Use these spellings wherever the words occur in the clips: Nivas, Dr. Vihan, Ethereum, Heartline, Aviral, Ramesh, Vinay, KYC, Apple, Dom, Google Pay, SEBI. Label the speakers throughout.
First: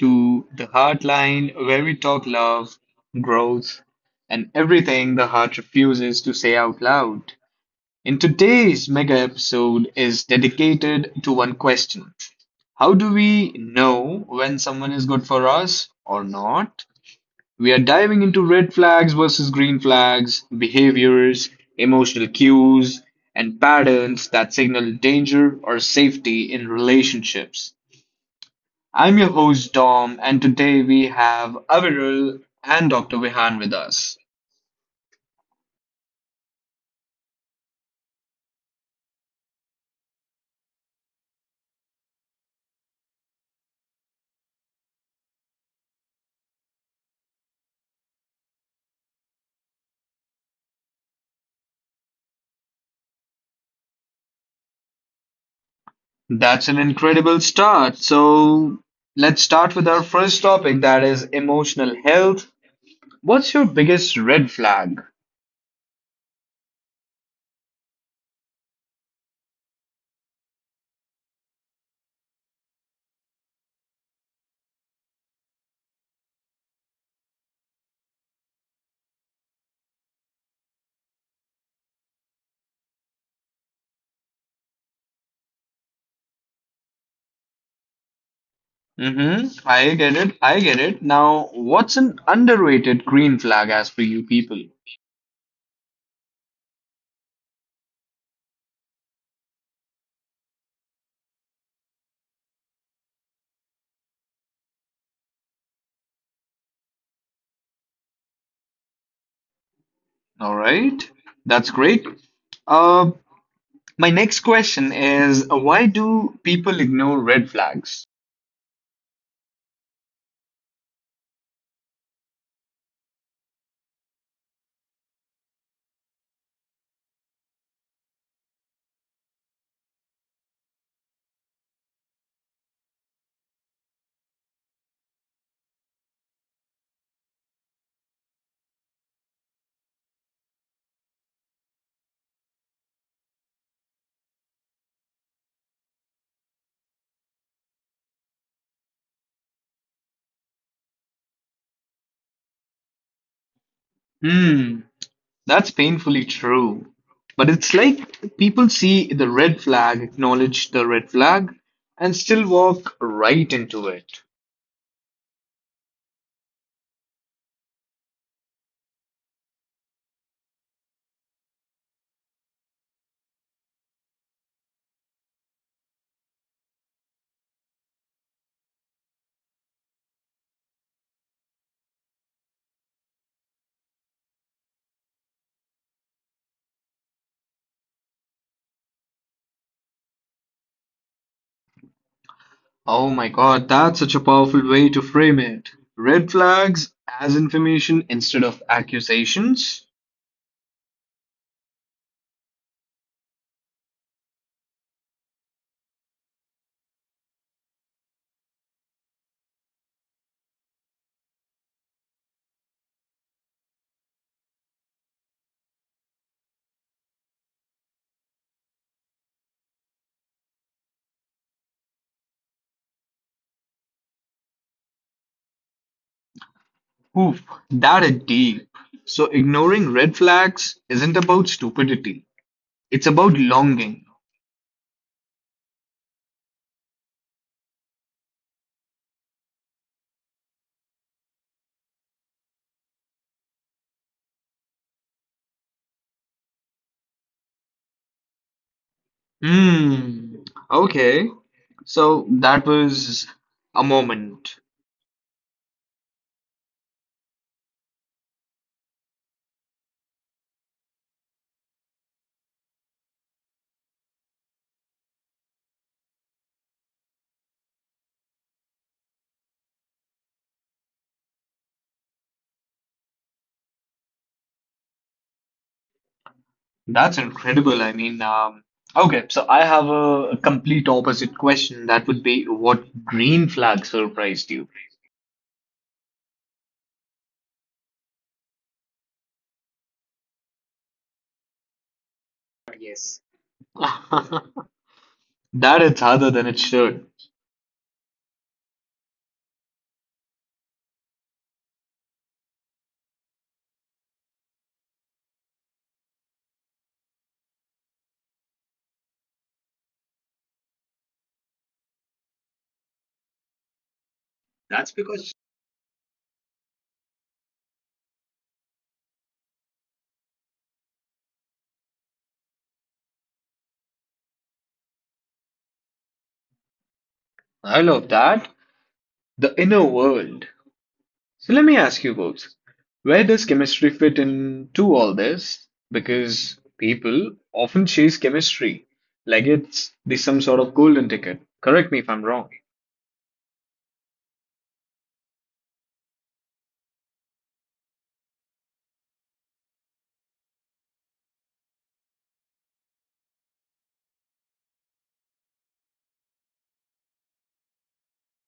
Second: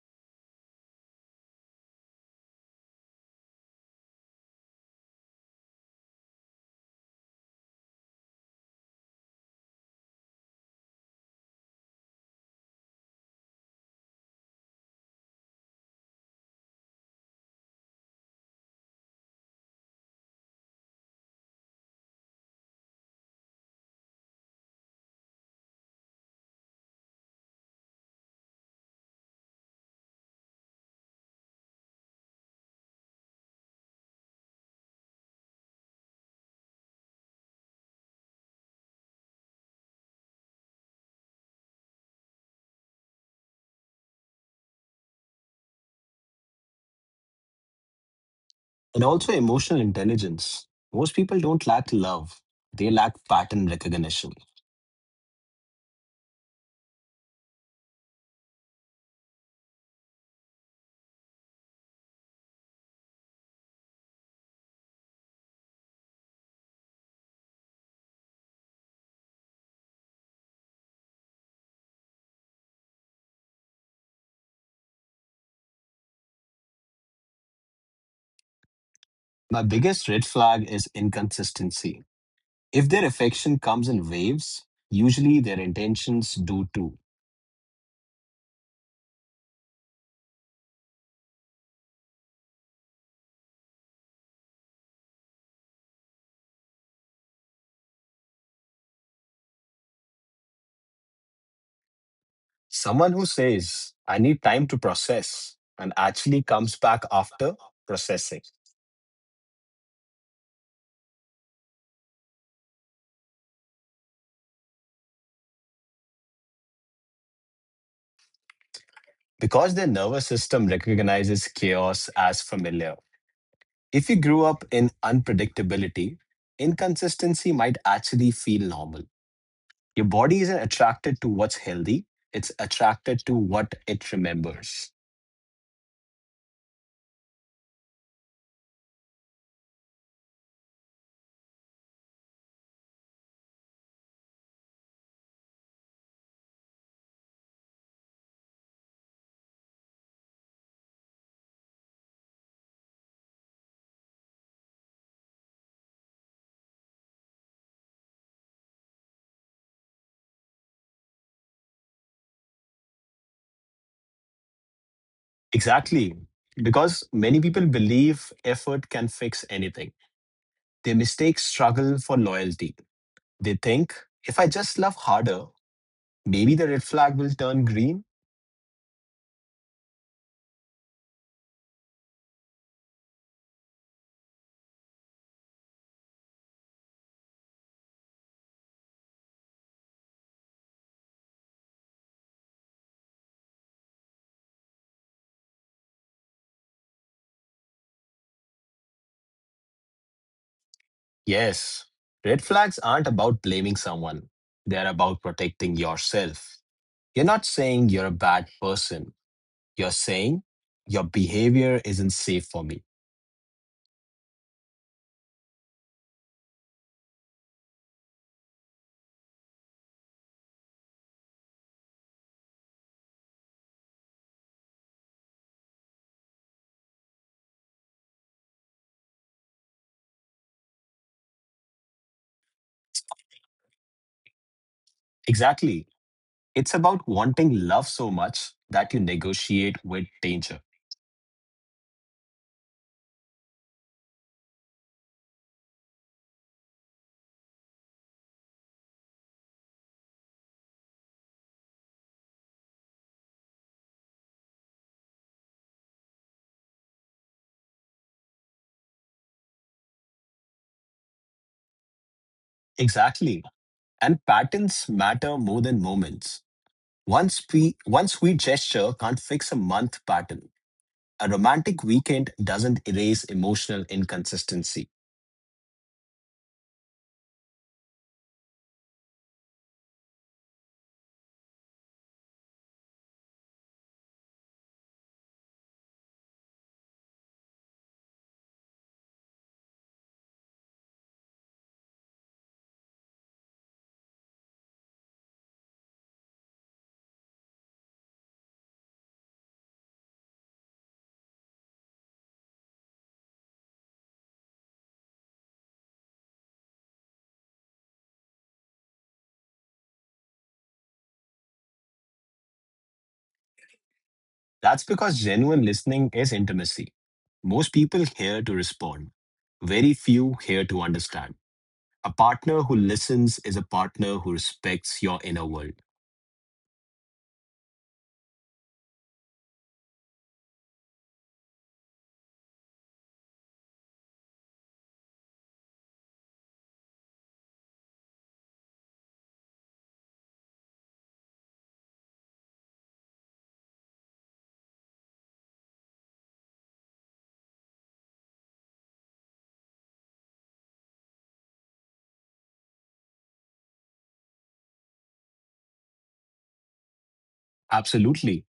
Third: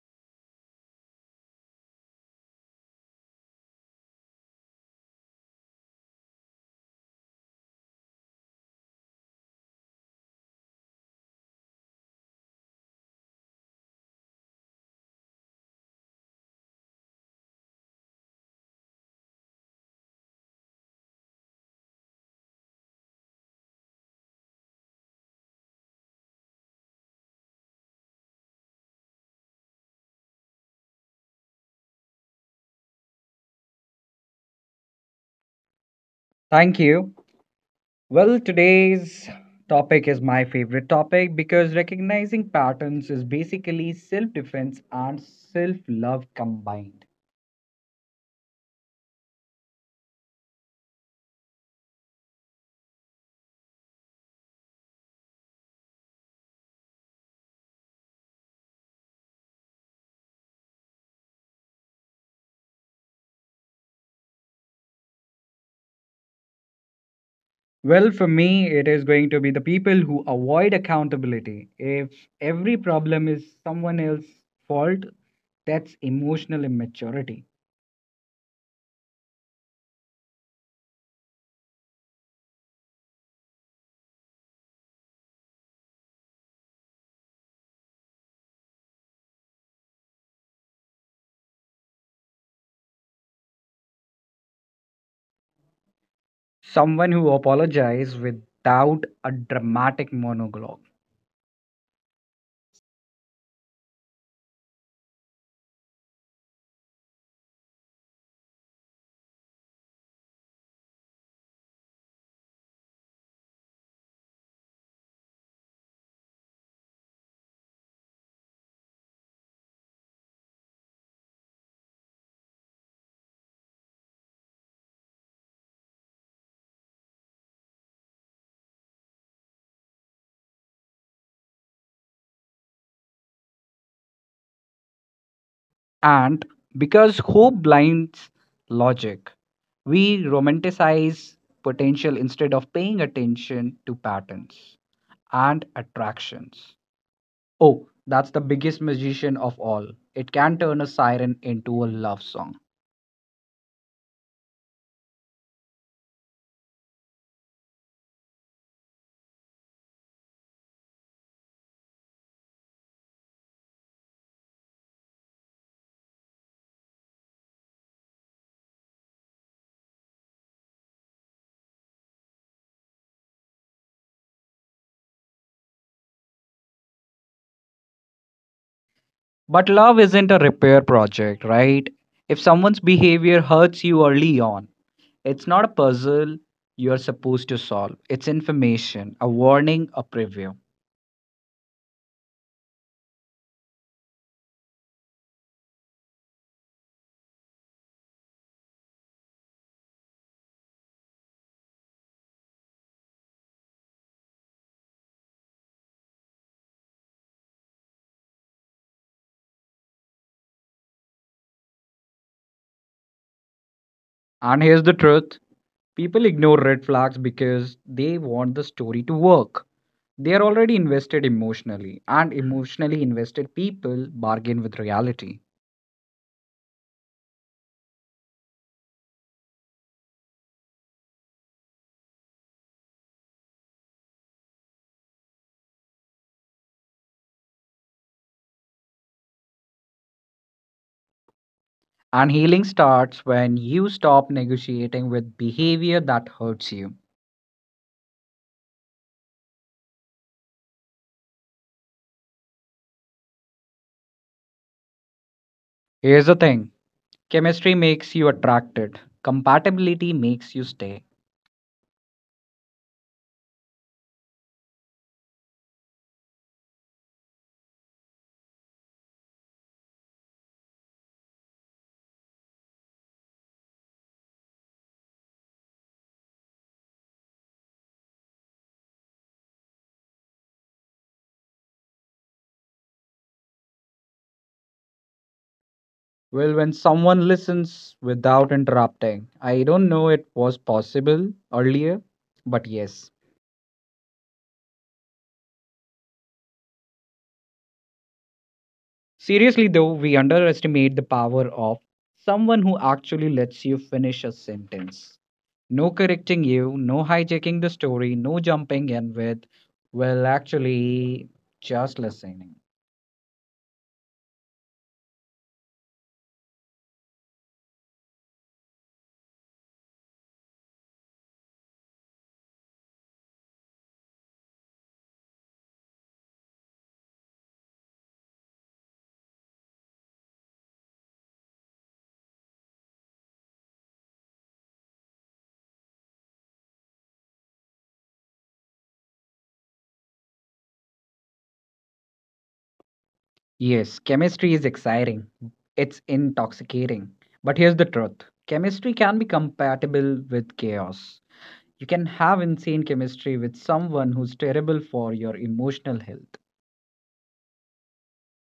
Speaker 1: to the Heartline, where we talk love, growth, and everything the heart refuses to say out loud. In today's mega episode is dedicated to one question. How do we know when someone is good for us or not? We are diving into red flags versus green flags, behaviors, emotional cues, and patterns that signal danger or safety in relationships. I'm your host, Dom, and today we have Avirul and Dr. Vihan with us.
Speaker 2: Thank you. Well, today's topic is my favorite topic because recognizing patterns is basically self defense and self love combined.
Speaker 3: And also emotional intelligence. Most people don't lack love, they lack pattern recognition.
Speaker 1: That's an incredible start. So, let's start with our first topic that is emotional health. What's your biggest red flag?
Speaker 2: Well, for me, it is going to be the people who avoid accountability. If every problem is someone else's fault, that's emotional immaturity.
Speaker 3: My biggest red flag is inconsistency. If their affection comes in waves, usually their intentions do too.
Speaker 1: Mm-hmm. I get it. Now, what's an underrated green flag as for you people?
Speaker 2: Someone who apologizes without a dramatic monologue.
Speaker 3: Someone who says, I need time to process, and actually comes back after processing.
Speaker 1: All right. That's great. Uh, my next question is, why do people ignore red flags?
Speaker 3: Because their nervous system recognizes chaos as familiar. If you grew up in unpredictability, inconsistency might actually feel normal. Your body isn't attracted to what's healthy, it's attracted to what it remembers.
Speaker 2: And because hope blinds logic, we romanticize potential instead of paying attention to patterns and attractions. Oh, that's the biggest magician of all. It can turn a siren into a love song.
Speaker 1: Hmm. That's painfully true. But it's like people see the red flag, acknowledge the red flag, and still walk right into it.
Speaker 3: Exactly. Because many people believe effort can fix anything. They mistake struggle for loyalty. They think, if I just love harder, maybe the red flag will turn green.
Speaker 2: But love isn't a repair project, right? If someone's behavior hurts you early on, it's not a puzzle you're supposed to solve. It's information, a warning, a preview.
Speaker 1: Oh my God, that's such a powerful way to frame it. Red flags as information instead of accusations?
Speaker 3: Yes, red flags aren't about blaming someone, they're about protecting yourself. You're not saying you're a bad person, you're saying your behavior isn't safe for me.
Speaker 2: And here's the truth: people ignore red flags because they want the story to work. They are already invested emotionally, and emotionally invested people bargain with reality.
Speaker 1: Oof, that is deep. So ignoring red flags isn't about stupidity. It's about longing.
Speaker 3: Exactly. It's about wanting love so much that you negotiate with danger.
Speaker 2: And healing starts when you stop negotiating with behavior that hurts you.
Speaker 1: Hmm. Okay. So that was a moment.
Speaker 2: Here's the thing: chemistry makes you attracted, compatibility makes you stay.
Speaker 3: Exactly. And patterns matter more than moments. One sweet gesture can't fix a month pattern. A romantic weekend doesn't erase emotional inconsistency.
Speaker 1: That's incredible. I mean, okay, so I have a complete opposite question. That would be, what green flag surprised you?
Speaker 2: Well, when someone listens without interrupting, I don't know it was possible earlier, but yes.
Speaker 1: Yes, that it's harder than it should.
Speaker 2: Seriously, though, we underestimate the power of someone who actually lets you finish a sentence. No correcting you, no hijacking the story, no jumping in with, well, actually, just listening.
Speaker 3: That's
Speaker 1: That's
Speaker 3: because
Speaker 1: because
Speaker 3: genuine listening is intimacy. Most people here to respond, very few here to understand. A partner who listens is a partner who respects your inner world.
Speaker 1: I love that. The inner world. So let me ask you folks, where does chemistry fit into all this? Because people often chase chemistry like it's the some sort of golden ticket. Correct me if I'm wrong.
Speaker 2: Yes, chemistry is exciting, it's intoxicating. But here's the truth: chemistry can be compatible with chaos. You can have insane chemistry with someone who's terrible for your emotional health.
Speaker 3: Absolutely.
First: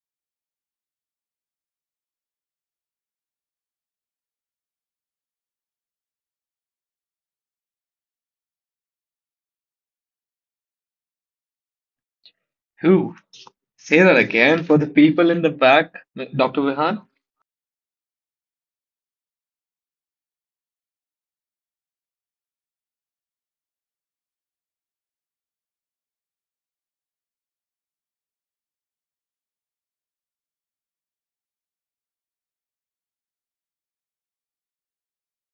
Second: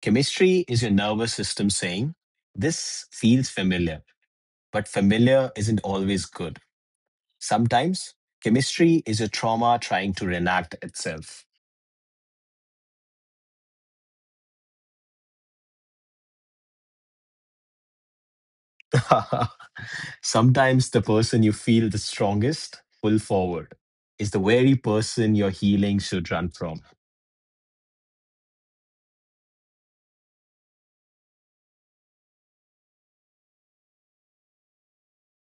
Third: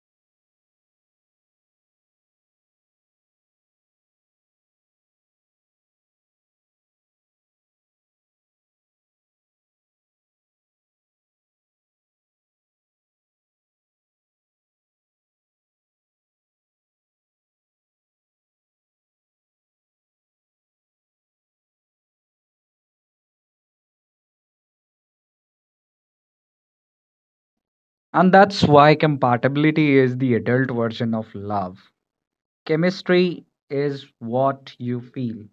Speaker 3: Chemistry is your nervous system saying, this feels familiar, but familiar isn't always good. Sometimes chemistry is your trauma trying to reenact itself.
Speaker 1: Say that again for the people in the back, Dr. Vihan.
Speaker 3: Sometimes the person you feel the strongest pull forward is the very person your healing should run from.
Speaker 2: And that's why compatibility is the adult version of love. Chemistry is what you feel,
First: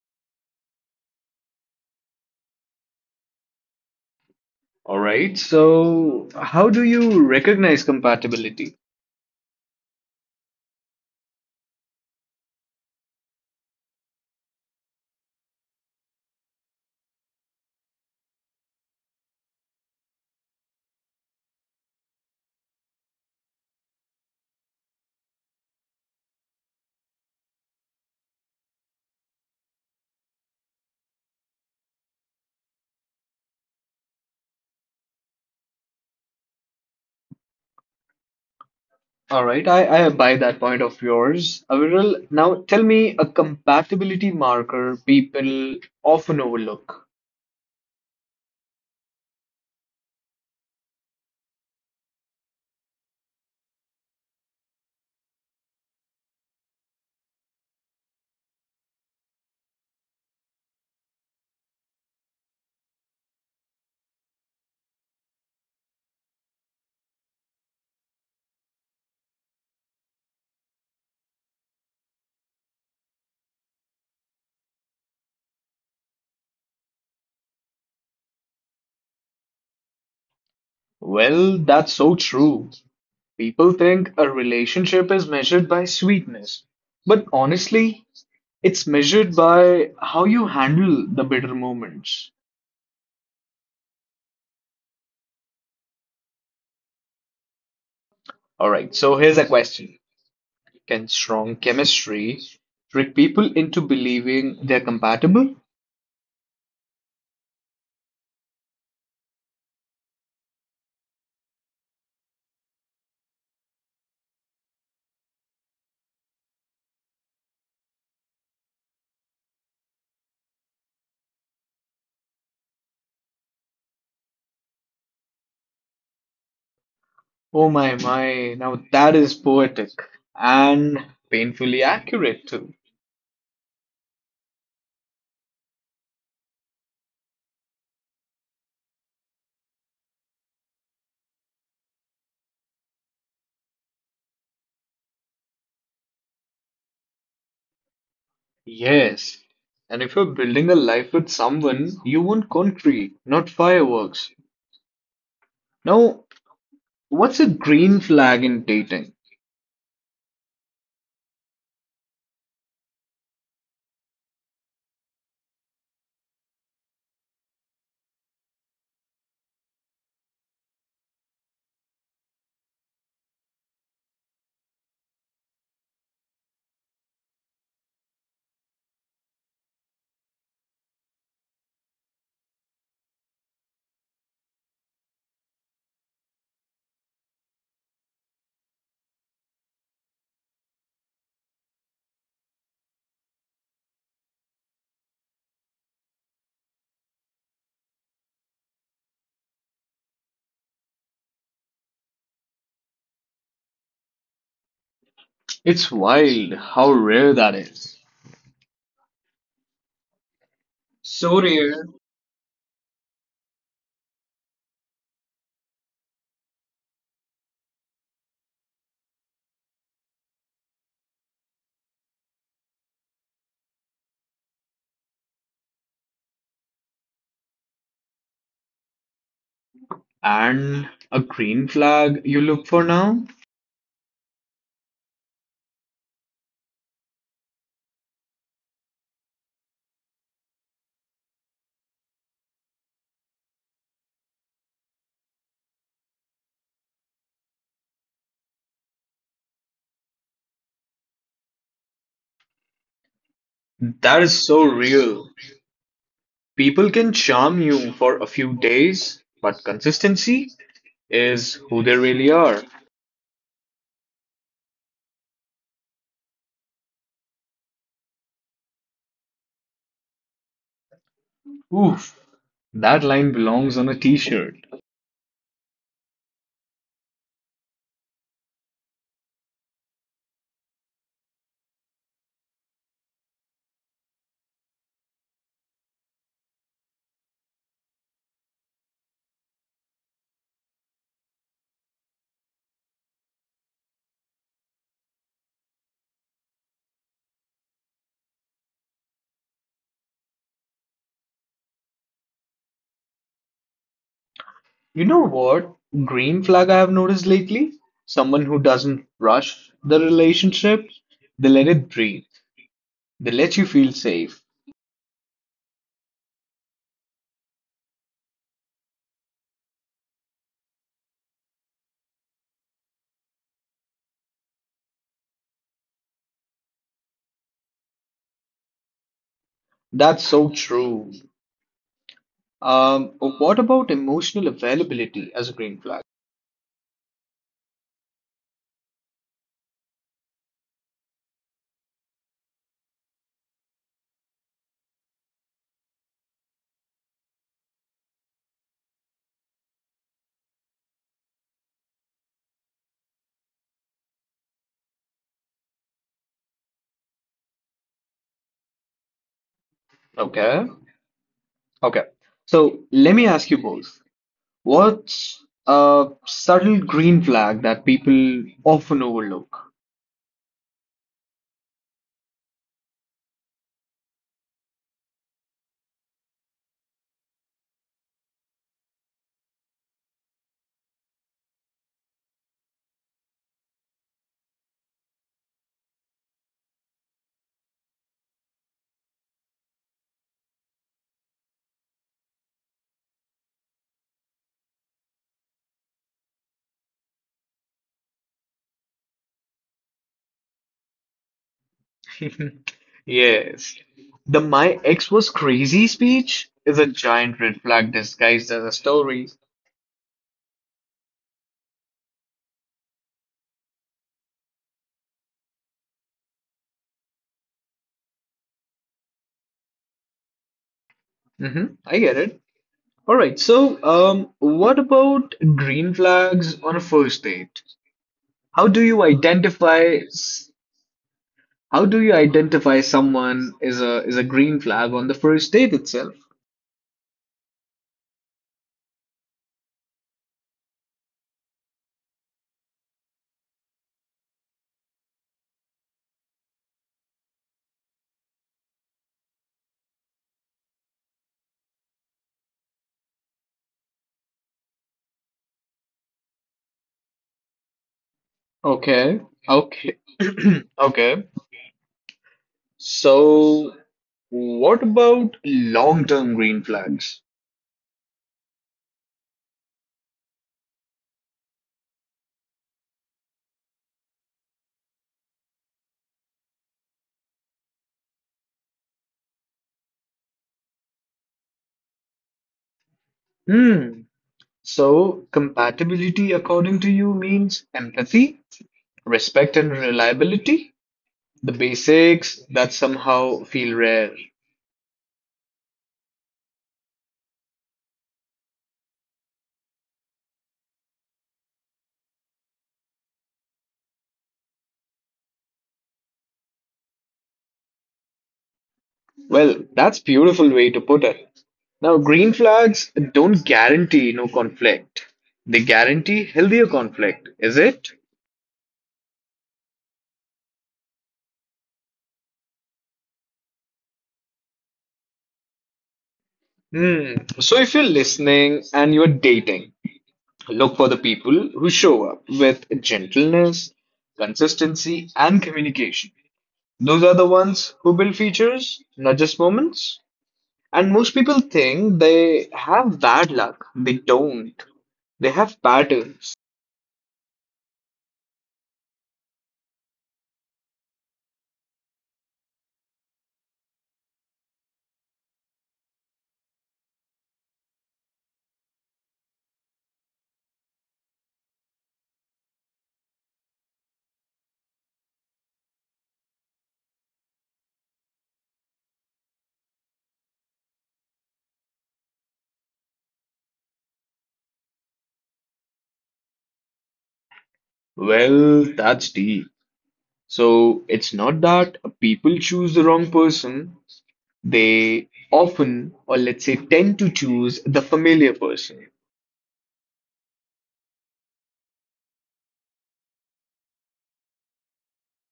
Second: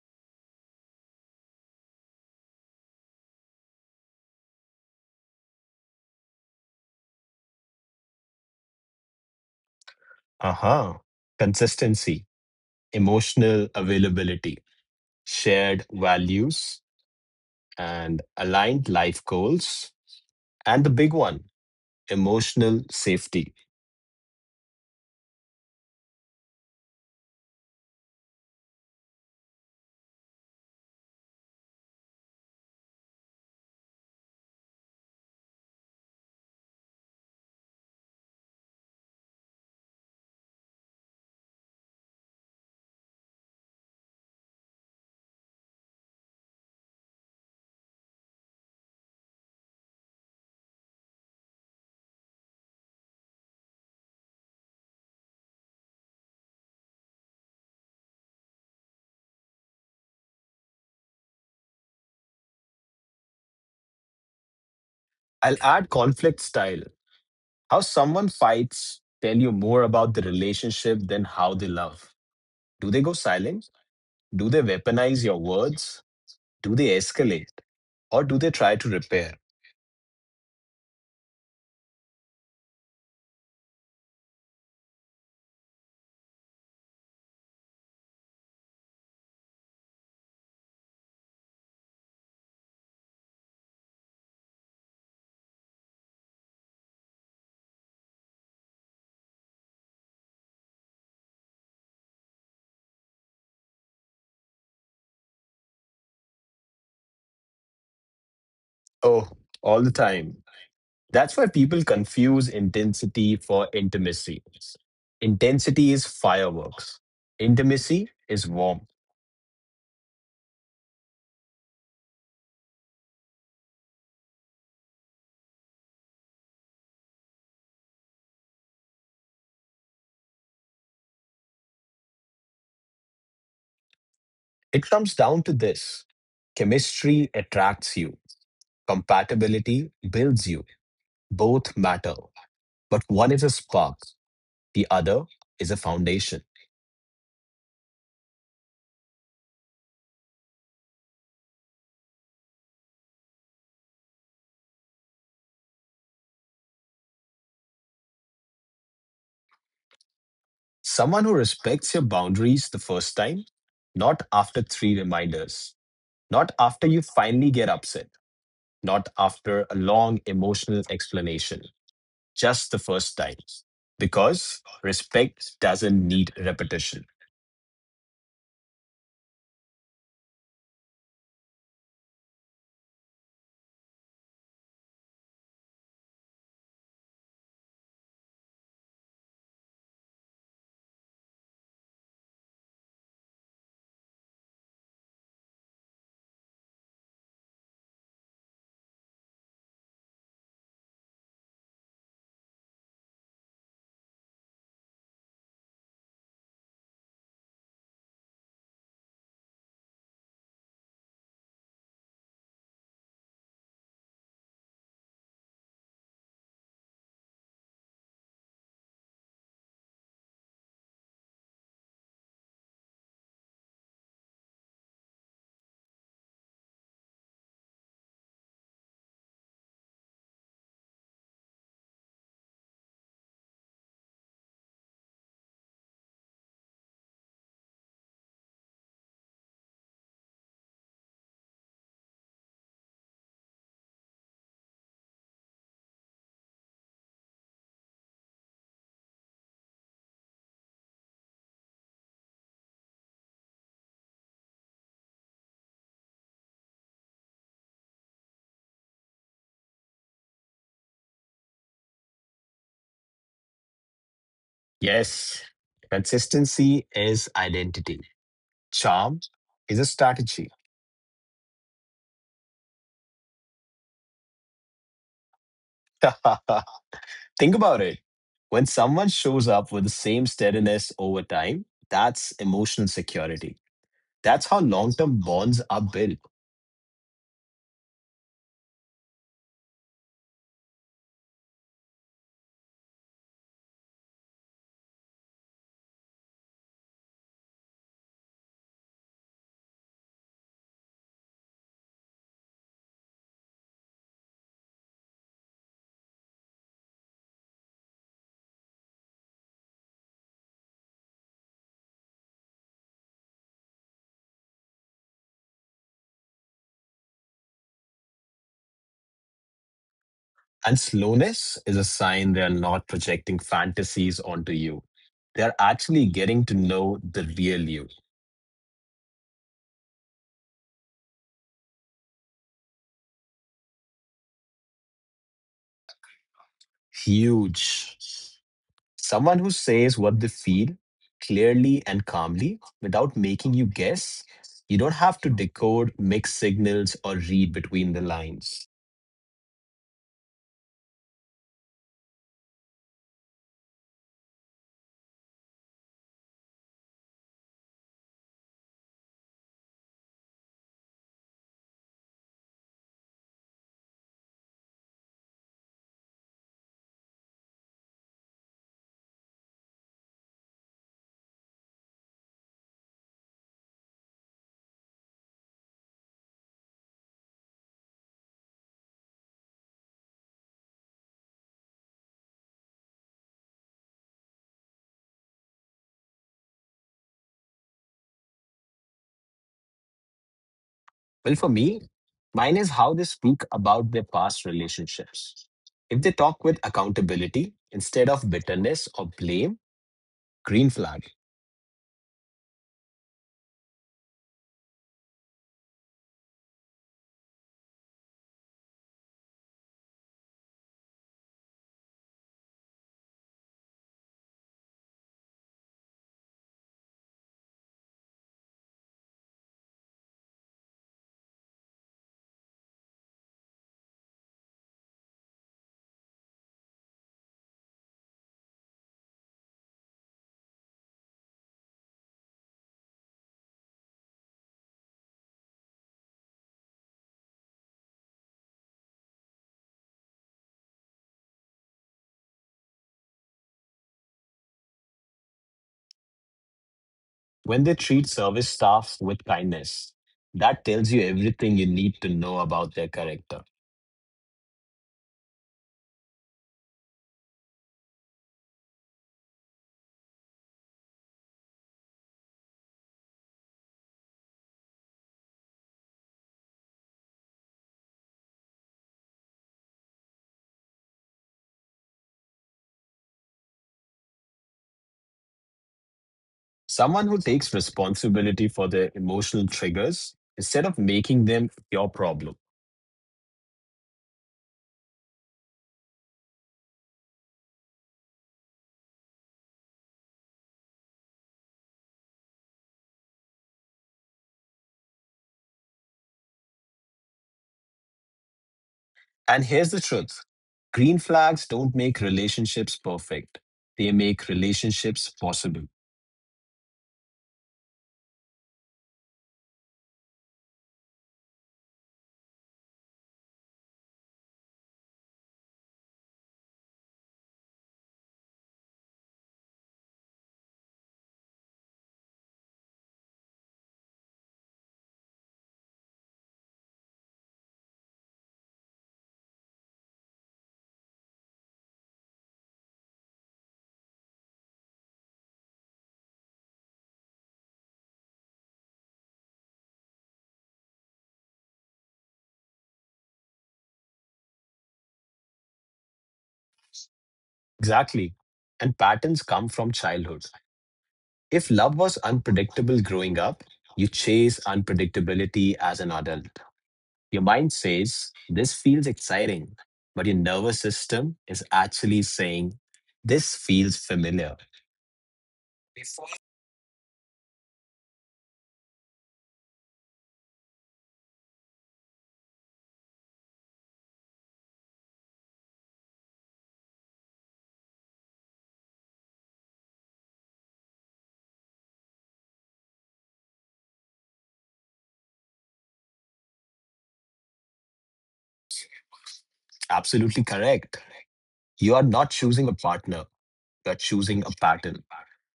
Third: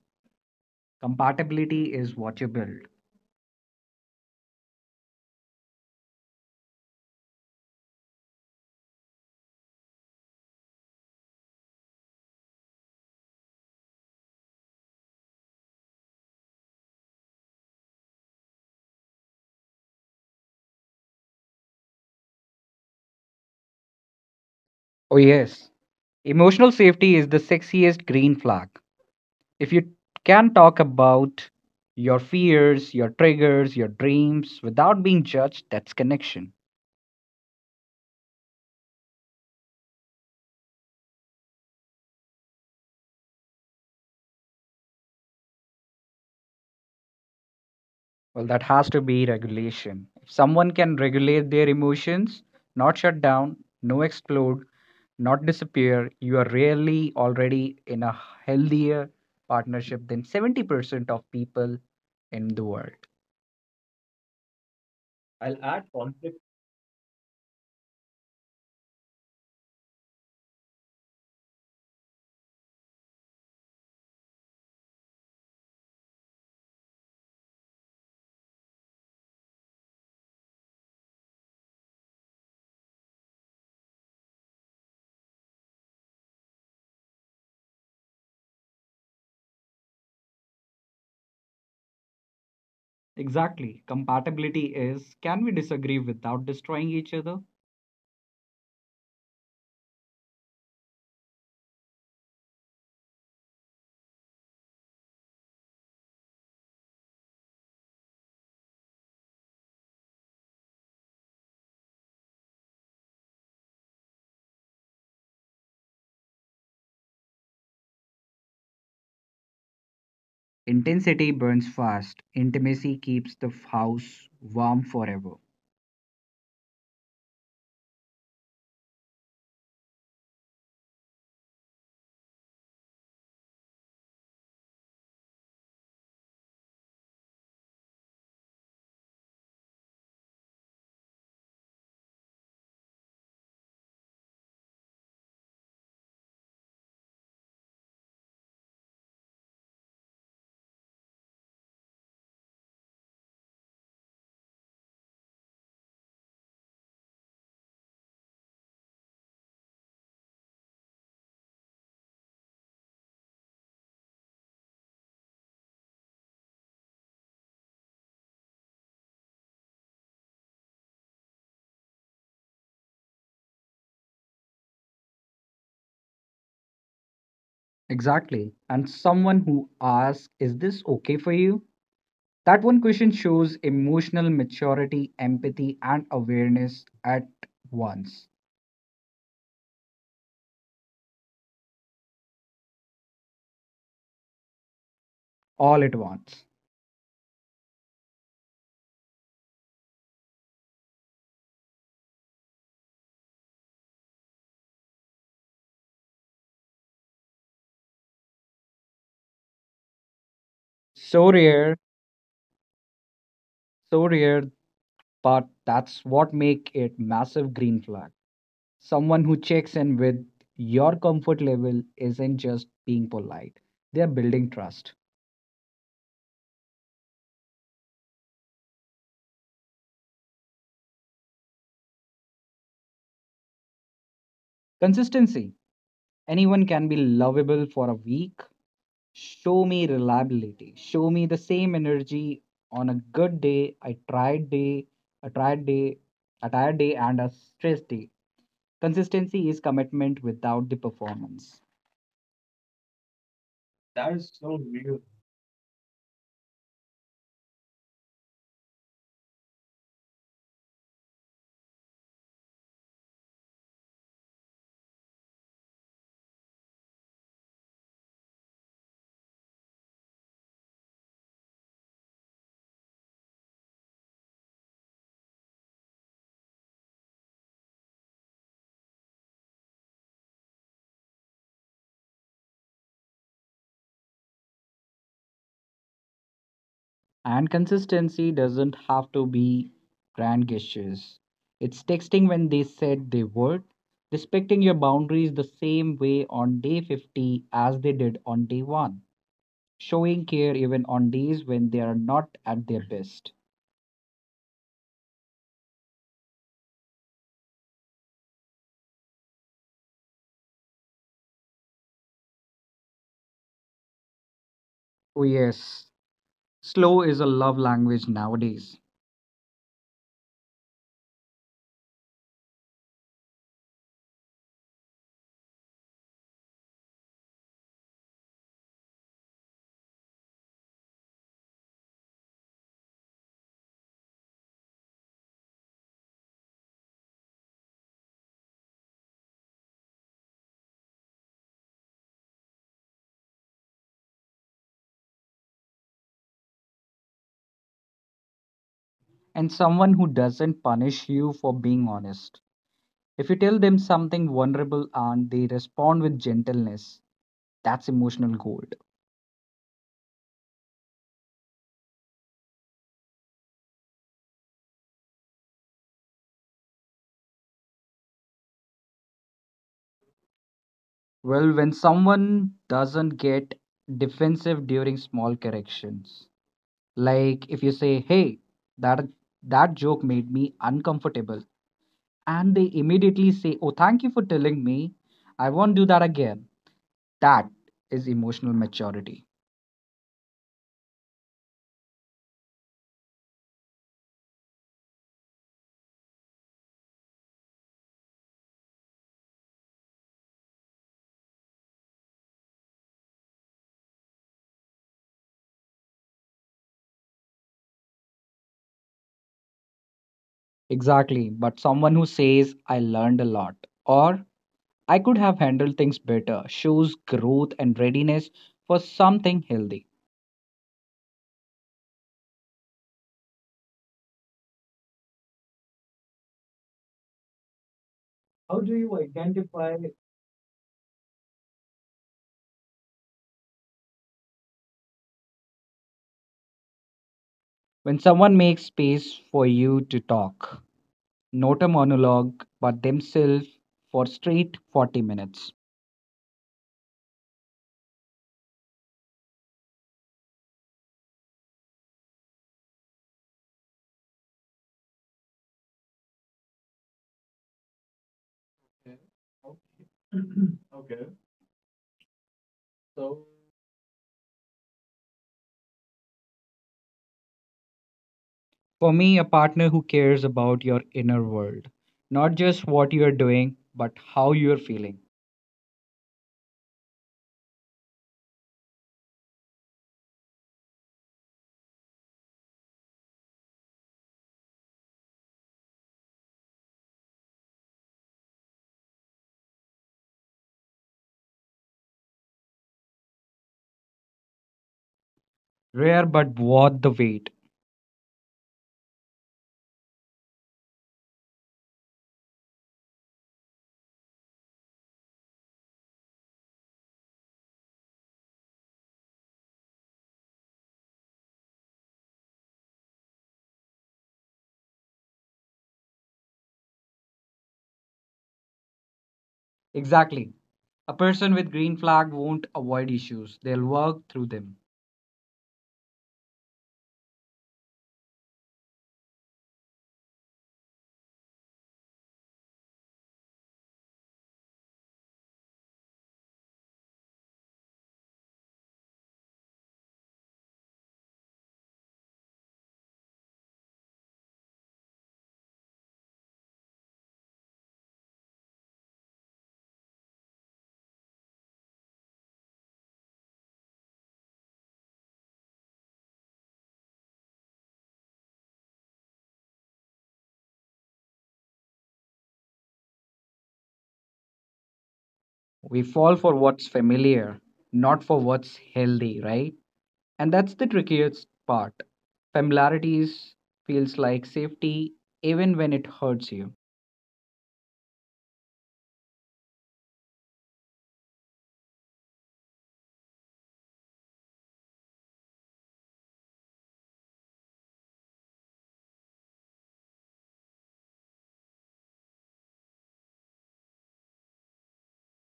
Speaker 2: compatibility is what you build.
Speaker 1: All right. So, how do you recognize compatibility?
Speaker 3: Uh-huh. Consistency, emotional availability, shared values, and aligned life goals. And the big one, emotional safety.
Speaker 2: Oh, yes. Emotional safety is the sexiest green flag. If you can talk about your fears, your triggers, your dreams without being judged, that's connection.
Speaker 1: All right. I buy that point of yours. Aviral, now tell me a compatibility marker people often overlook.
Speaker 2: Well, that has to be regulation. If someone can regulate their emotions, not shut down, no explode, not disappear, you are really already in a healthier partnership than 70% of people in the world.
Speaker 3: I'll
Speaker 2: I'll
Speaker 3: add
Speaker 2: add conflict.
Speaker 3: conflict style. How someone fights tell you more about the relationship than how they love. Do they go silent? Do they weaponize your words? Do they escalate? Or do they try to repair?
Speaker 1: Well, that's so true. People think a relationship is measured by sweetness. But honestly, it's measured by how you handle the bitter moments.
Speaker 2: Exactly. Compatibility is, can we disagree without destroying each other?
Speaker 1: All right. So, here's a question. Can strong chemistry trick people into believing they're compatible?
Speaker 3: Oh, all the time. That's why people confuse intensity for intimacy. Intensity is fireworks. Intimacy is warmth.
Speaker 2: Intensity burns fast, intimacy keeps the house warm forever.
Speaker 1: Oh my, my, now that is poetic and painfully accurate too.
Speaker 3: It comes down to this: chemistry attracts you, compatibility builds you. Both matter, but one is a spark, the other is a foundation.
Speaker 1: Yes. And if you're building a life with someone, you want concrete, not fireworks. Now, what's a green flag in dating?
Speaker 3: Someone who respects your boundaries the first time, not after three reminders, not after you finally get upset, not after a long emotional explanation, just the first time. Because respect doesn't need repetition.
Speaker 2: Exactly. And someone who asks, "Is this okay for you?" That one question shows emotional maturity, empathy, and awareness at once, all at once.
Speaker 1: It's wild how rare that is.
Speaker 2: So
Speaker 1: So
Speaker 2: rare,
Speaker 1: rare.
Speaker 2: so rare, but that's what make it massive green flag. Someone who checks in with your comfort level isn't just being polite. They're building trust.
Speaker 1: And a green flag you look for now?
Speaker 2: Consistency. Anyone can be lovable for a week. Show me reliability. Show me the same energy on a good day, a tired day, a tired day, a tired day and a stressed day. Consistency is commitment without the performance. That
Speaker 1: That
Speaker 2: is
Speaker 1: is
Speaker 2: so
Speaker 1: so
Speaker 2: real.
Speaker 1: real. People can charm you for a few days, but consistency is who they really are.
Speaker 3: Yes, consistency is identity. Charm is a strategy.
Speaker 1: Oof, that line belongs on a t-shirt.
Speaker 3: Think about it. When someone shows up with the same steadiness over time, that's emotional security. That's how long term bonds are built.
Speaker 2: And consistency doesn't have to be grand gestures. It's texting when they said they would, respecting your boundaries the same way on day 50 as they did on day 1, showing care even on days when they are not at their best.
Speaker 1: You know what green flag I have noticed lately? Someone who doesn't rush the relationship, they let it breathe. They let you feel safe.
Speaker 2: Oh, yes, slow is a love language nowadays,
Speaker 3: And slowness is a sign they're not projecting fantasies onto you. They're actually getting to know the real you.
Speaker 1: That's so true. What about emotional availability as a green flag?
Speaker 3: Huge. Someone who says what they feel clearly and calmly without making you guess. You don't have to decode mixed signals or read between the lines.
Speaker 2: and someone who doesn't punish you for being honest. If you tell them something vulnerable and they respond with gentleness, that's emotional gold.
Speaker 1: Okay, okay. So let me ask you both. What's a subtle green flag that people often overlook?
Speaker 2: Well, when someone doesn't get defensive during small corrections, like if you say, "Hey, that that joke made me uncomfortable," and they immediately say, "Oh, thank you for telling me. I won't do that again." That is emotional maturity.
Speaker 3: Well, for me, mine is how they speak about their past relationships. If they talk with accountability instead of bitterness or blame, green flag.
Speaker 1: Yes. The My Ex Was Crazy speech is a giant red flag disguised as a story.
Speaker 2: Exactly, but someone who says, "I learned a lot," or "I could have handled things better," shows growth and readiness for something healthy.
Speaker 1: Hmm, I get it. All right, so what about green flags on a first date?
Speaker 2: How
Speaker 1: How
Speaker 2: do
Speaker 1: do
Speaker 2: you
Speaker 1: you
Speaker 2: identify?
Speaker 1: identify s- how do you identify someone is a green flag on the first date itself?
Speaker 2: When someone makes space for you to talk, not a monologue, but themselves for straight 40 minutes.
Speaker 3: When they treat service staff with kindness, that tells you everything you need to know about their character.
Speaker 1: Okay. Okay. Okay. So, what about long-term green flags?
Speaker 2: For me, a partner who cares about your inner world, not just what you are doing, but how you are feeling.
Speaker 3: Someone who takes responsibility for their emotional triggers instead of making them your problem.
Speaker 1: Hmm. So, compatibility according to you means empathy, respect and reliability, the basics that somehow feel rare.
Speaker 2: Rare but worth the wait.
Speaker 3: And here's the truth: green flags don't make relationships perfect, they make relationships possible.
Speaker 1: Well, that's beautiful way to put it. Now, green flags don't guarantee no conflict. They guarantee healthier conflict, is it?
Speaker 2: Exactly. A person with green flag won't avoid issues, they'll work through them.
Speaker 1: Hmm. So if you're listening and you're dating, look for the people who show up with gentleness, consistency, and communication. Those are the ones who build features, not just moments. And most people think they have bad luck. They don't. They have patterns.
Speaker 3: Exactly. And patterns come from childhood. If love was unpredictable growing up, you chase unpredictability as an adult. Your mind says, this feels exciting. But your nervous system is actually saying, this feels familiar.
Speaker 2: We fall for what's familiar, not for what's healthy, right? And that's the trickiest part. Familiarity feels like safety even when it hurts you.
Speaker 1: Well, that's deep. So it's not that people choose the wrong person, they often, or let's say, tend to choose the familiar person.
Speaker 3: Absolutely correct. You are not choosing a partner, you're choosing a pattern.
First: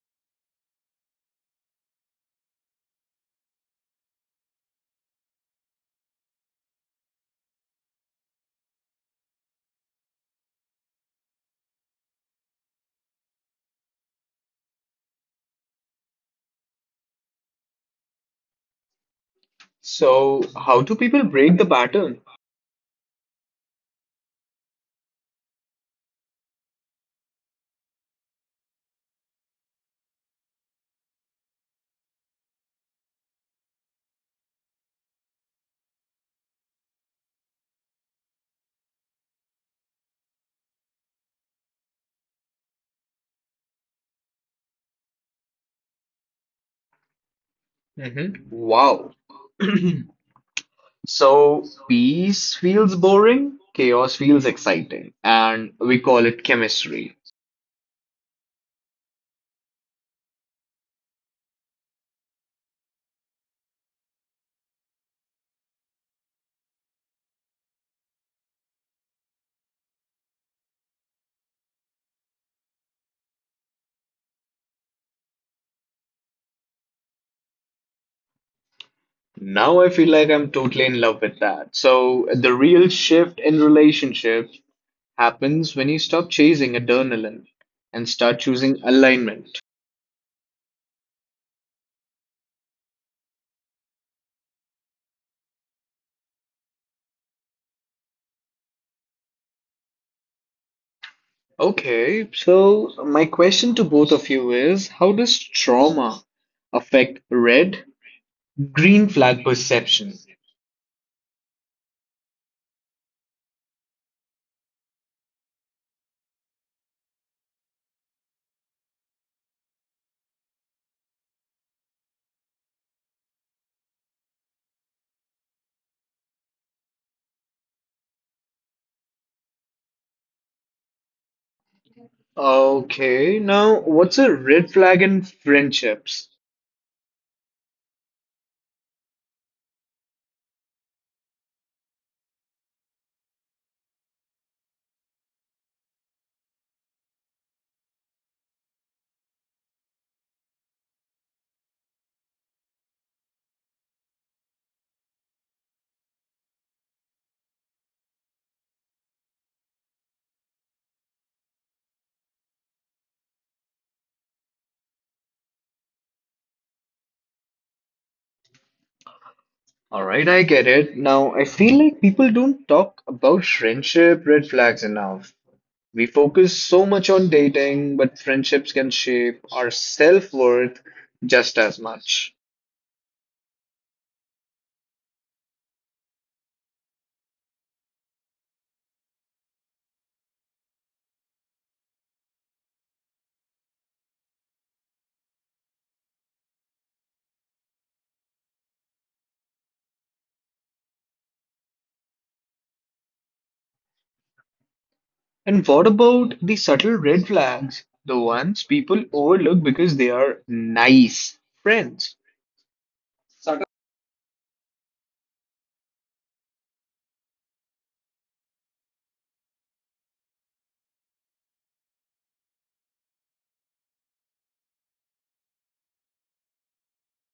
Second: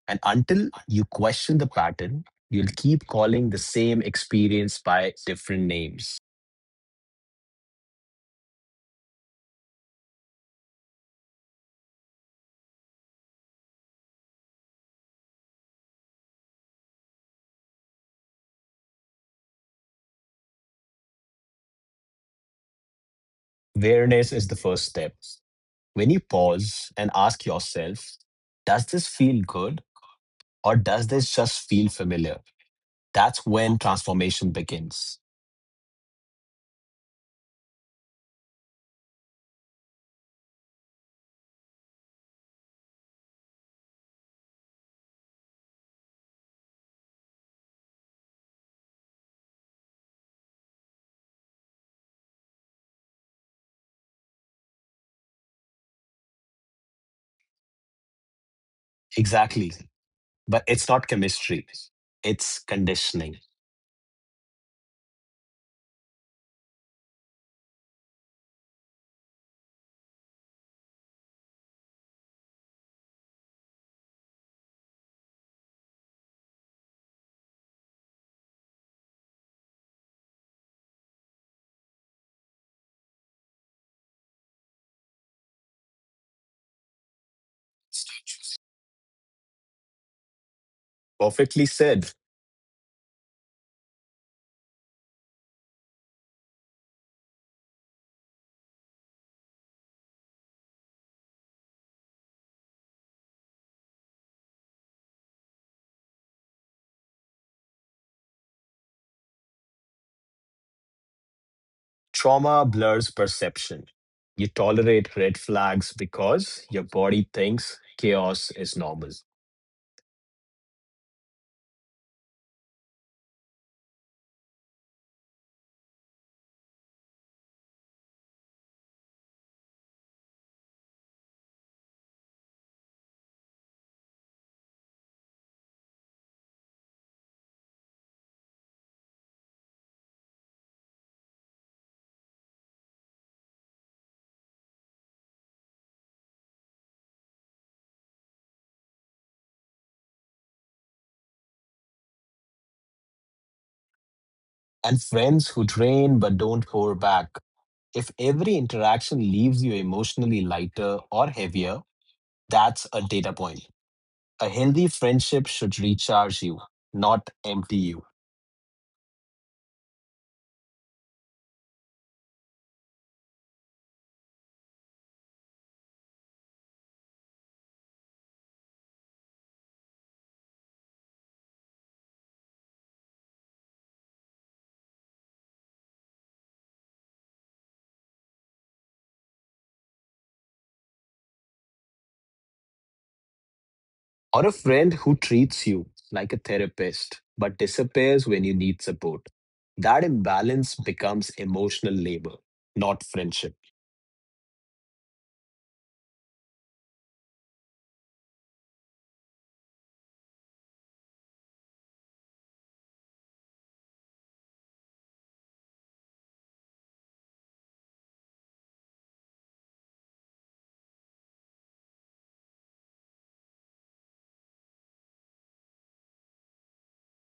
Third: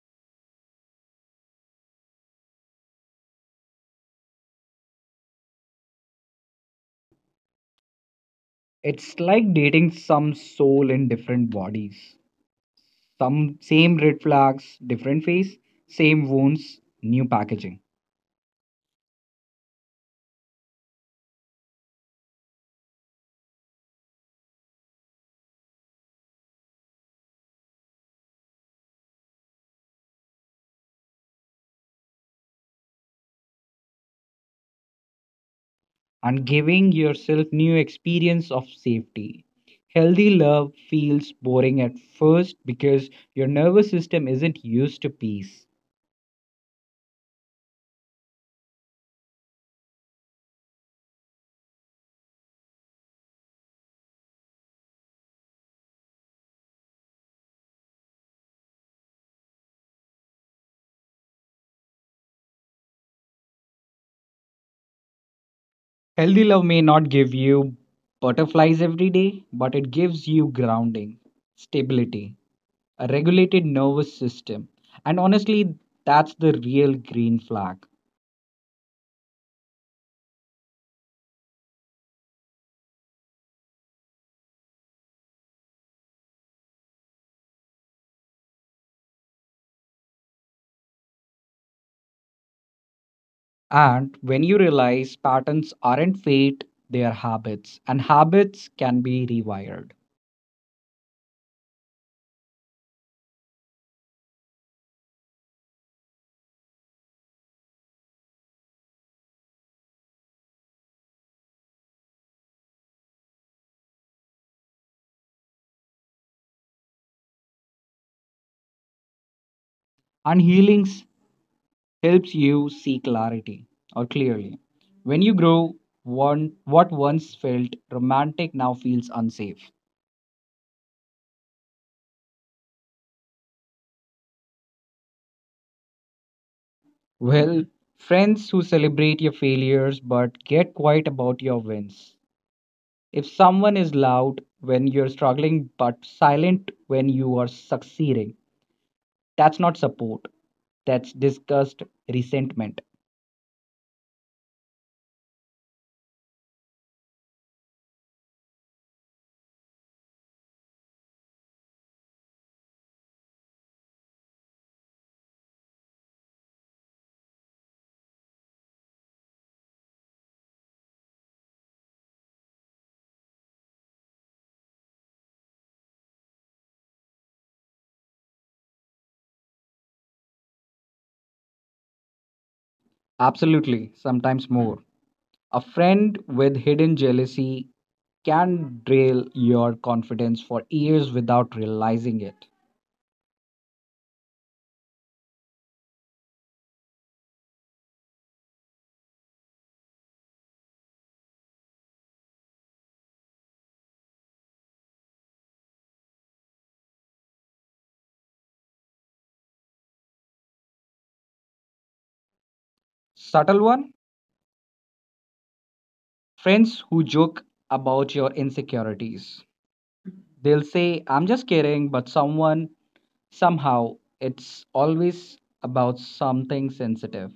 Speaker 3: And until you question the pattern, you'll keep calling the same experience by different names.
Speaker 2: It's like dating some soul in different bodies. Some same red flags, different face, same wounds, new packaging.
Speaker 1: So, how do people break the pattern?
Speaker 3: Awareness is the first step. When you pause and ask yourself, does this feel good or does this just feel familiar? That's when transformation begins.
Speaker 2: And giving yourself new experience of safety. Healthy love feels boring at first because your nervous system isn't used to peace.
Speaker 1: Mm-hmm. Wow. So peace feels boring, chaos feels exciting, and we call it chemistry.
Speaker 3: Exactly. But it's not chemistry, it's conditioning.
Speaker 2: Healthy love may not give you butterflies every day, but it gives you grounding, stability, a regulated nervous system. And honestly, that's the real green flag.
Speaker 1: Now I feel like I'm totally in love with that. So the real shift in relationships happens when you stop chasing adrenaline and start choosing alignment.
Speaker 3: Perfectly said.
Speaker 2: And when you realize patterns aren't fate, they are habits, and habits can be rewired.
Speaker 1: Okay, so my question to both of you is, how does trauma affect red green flag perception?
Speaker 3: Trauma blurs perception. You tolerate red flags because your body thinks chaos is normal.
Speaker 2: And healings helps you see clarity or clearly. When you grow, one what once felt romantic now feels unsafe.
Speaker 1: Okay, now what's a red flag in friendships?
Speaker 2: Well, friends who celebrate your failures but get quiet about your wins. If someone is loud when you're struggling but silent when you are succeeding, that's not support. That's disgust, resentment.
Speaker 3: And friends who drain but don't pour back. If every interaction leaves you emotionally lighter or heavier, that's a data point. A healthy friendship should recharge you, not empty you.
Speaker 1: All right, I get it. Now, I feel like people don't talk about friendship red flags enough. We focus so much on dating, but friendships can shape our self-worth just as much.
Speaker 2: Absolutely, sometimes more. A friend with hidden jealousy can derail your confidence for years without realizing it.
Speaker 3: Or a friend who treats you like a therapist but disappears when you need support. That imbalance becomes emotional labor, not friendship.
Speaker 1: And what about the subtle red flags? The ones people overlook because they are nice friends.
Speaker 2: Subtle one, friends who joke about your insecurities. They'll say, "I'm just kidding," but someone, somehow, it's always about something sensitive.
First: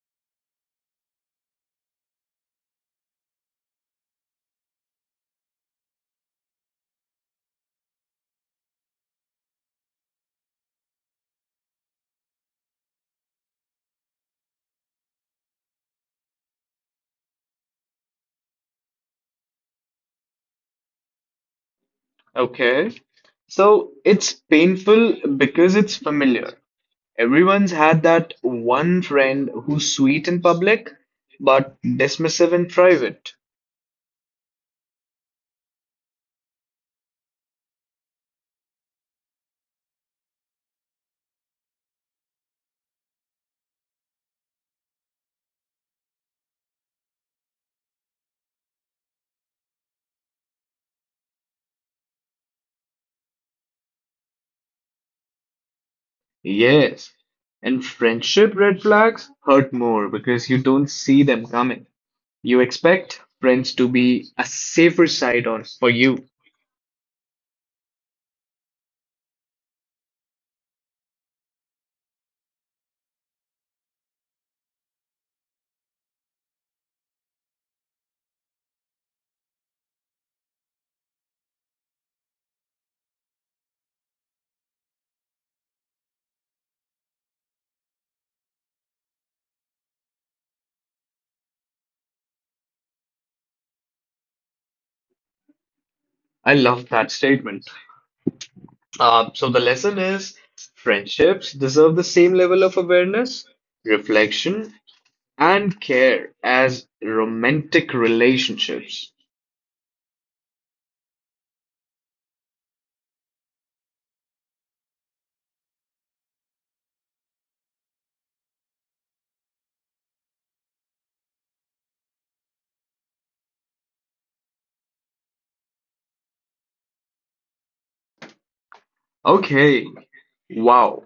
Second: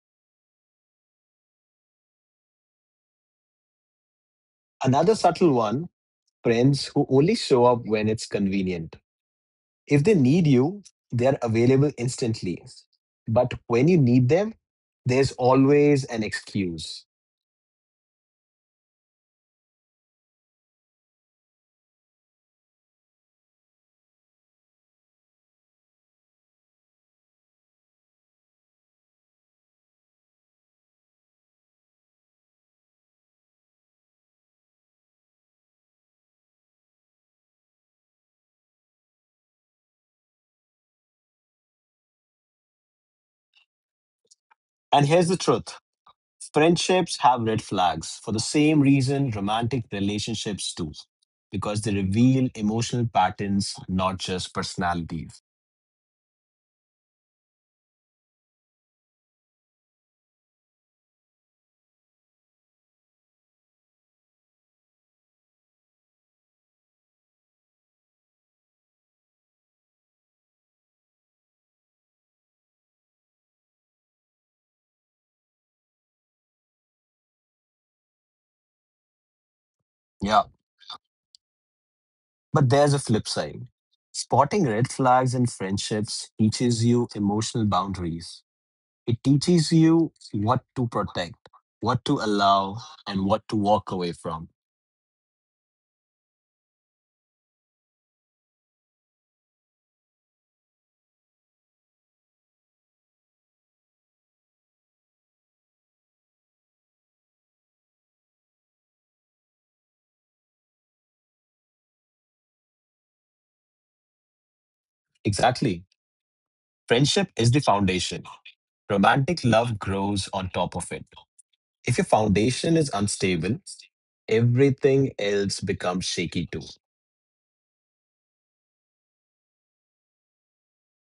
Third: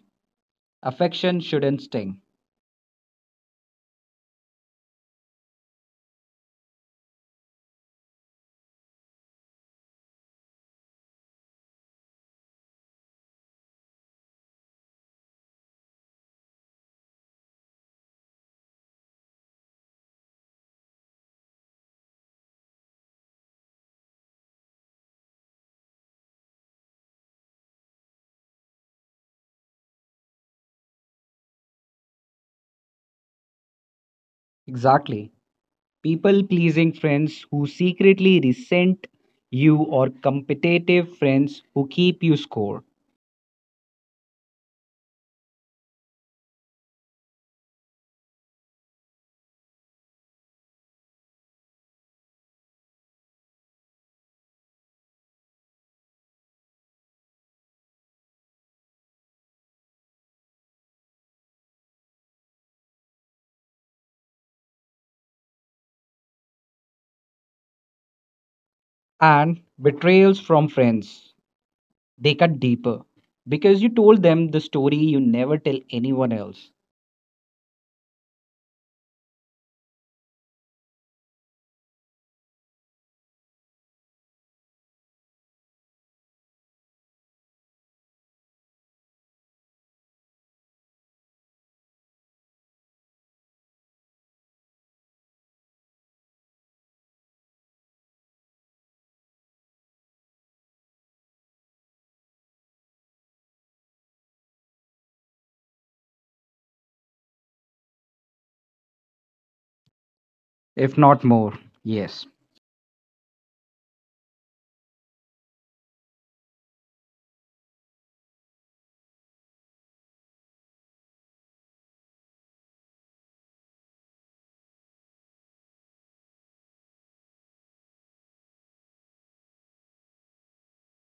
Speaker 2: Affection shouldn't sting.
Speaker 3: Another subtle one: friends who only show up when it's convenient. If they need you, they're available instantly. But when you need them, there's always an excuse.
Speaker 1: Okay. So it's painful because it's familiar. Everyone's had that one friend who's sweet in public, but dismissive in private.
Speaker 2: Exactly. People pleasing friends who secretly resent you, or competitive friends who keep you score.
Speaker 3: And here's the truth: friendships have red flags for the same reason romantic relationships do, because they reveal emotional patterns, not just personalities.
Speaker 1: Yes. And friendship red flags hurt more because you don't see them coming. You expect friends to be a safer side on for you.
Speaker 2: And betrayals from friends. They cut deeper because you told them the story you never tell anyone else,
Speaker 3: Yeah. But there's a flip side. Spotting red flags in friendships teaches you emotional boundaries. It teaches you what to protect, what to allow, and what to walk away from.
Speaker 1: I love that statement. So the lesson is, friendships deserve the same level of awareness, reflection, and care as romantic relationships.
Speaker 2: if not more. Yes.
Speaker 3: Exactly. Friendship is the foundation. Romantic love grows on top of it. If your foundation is unstable, everything else becomes shaky too.
Speaker 1: Okay, wow.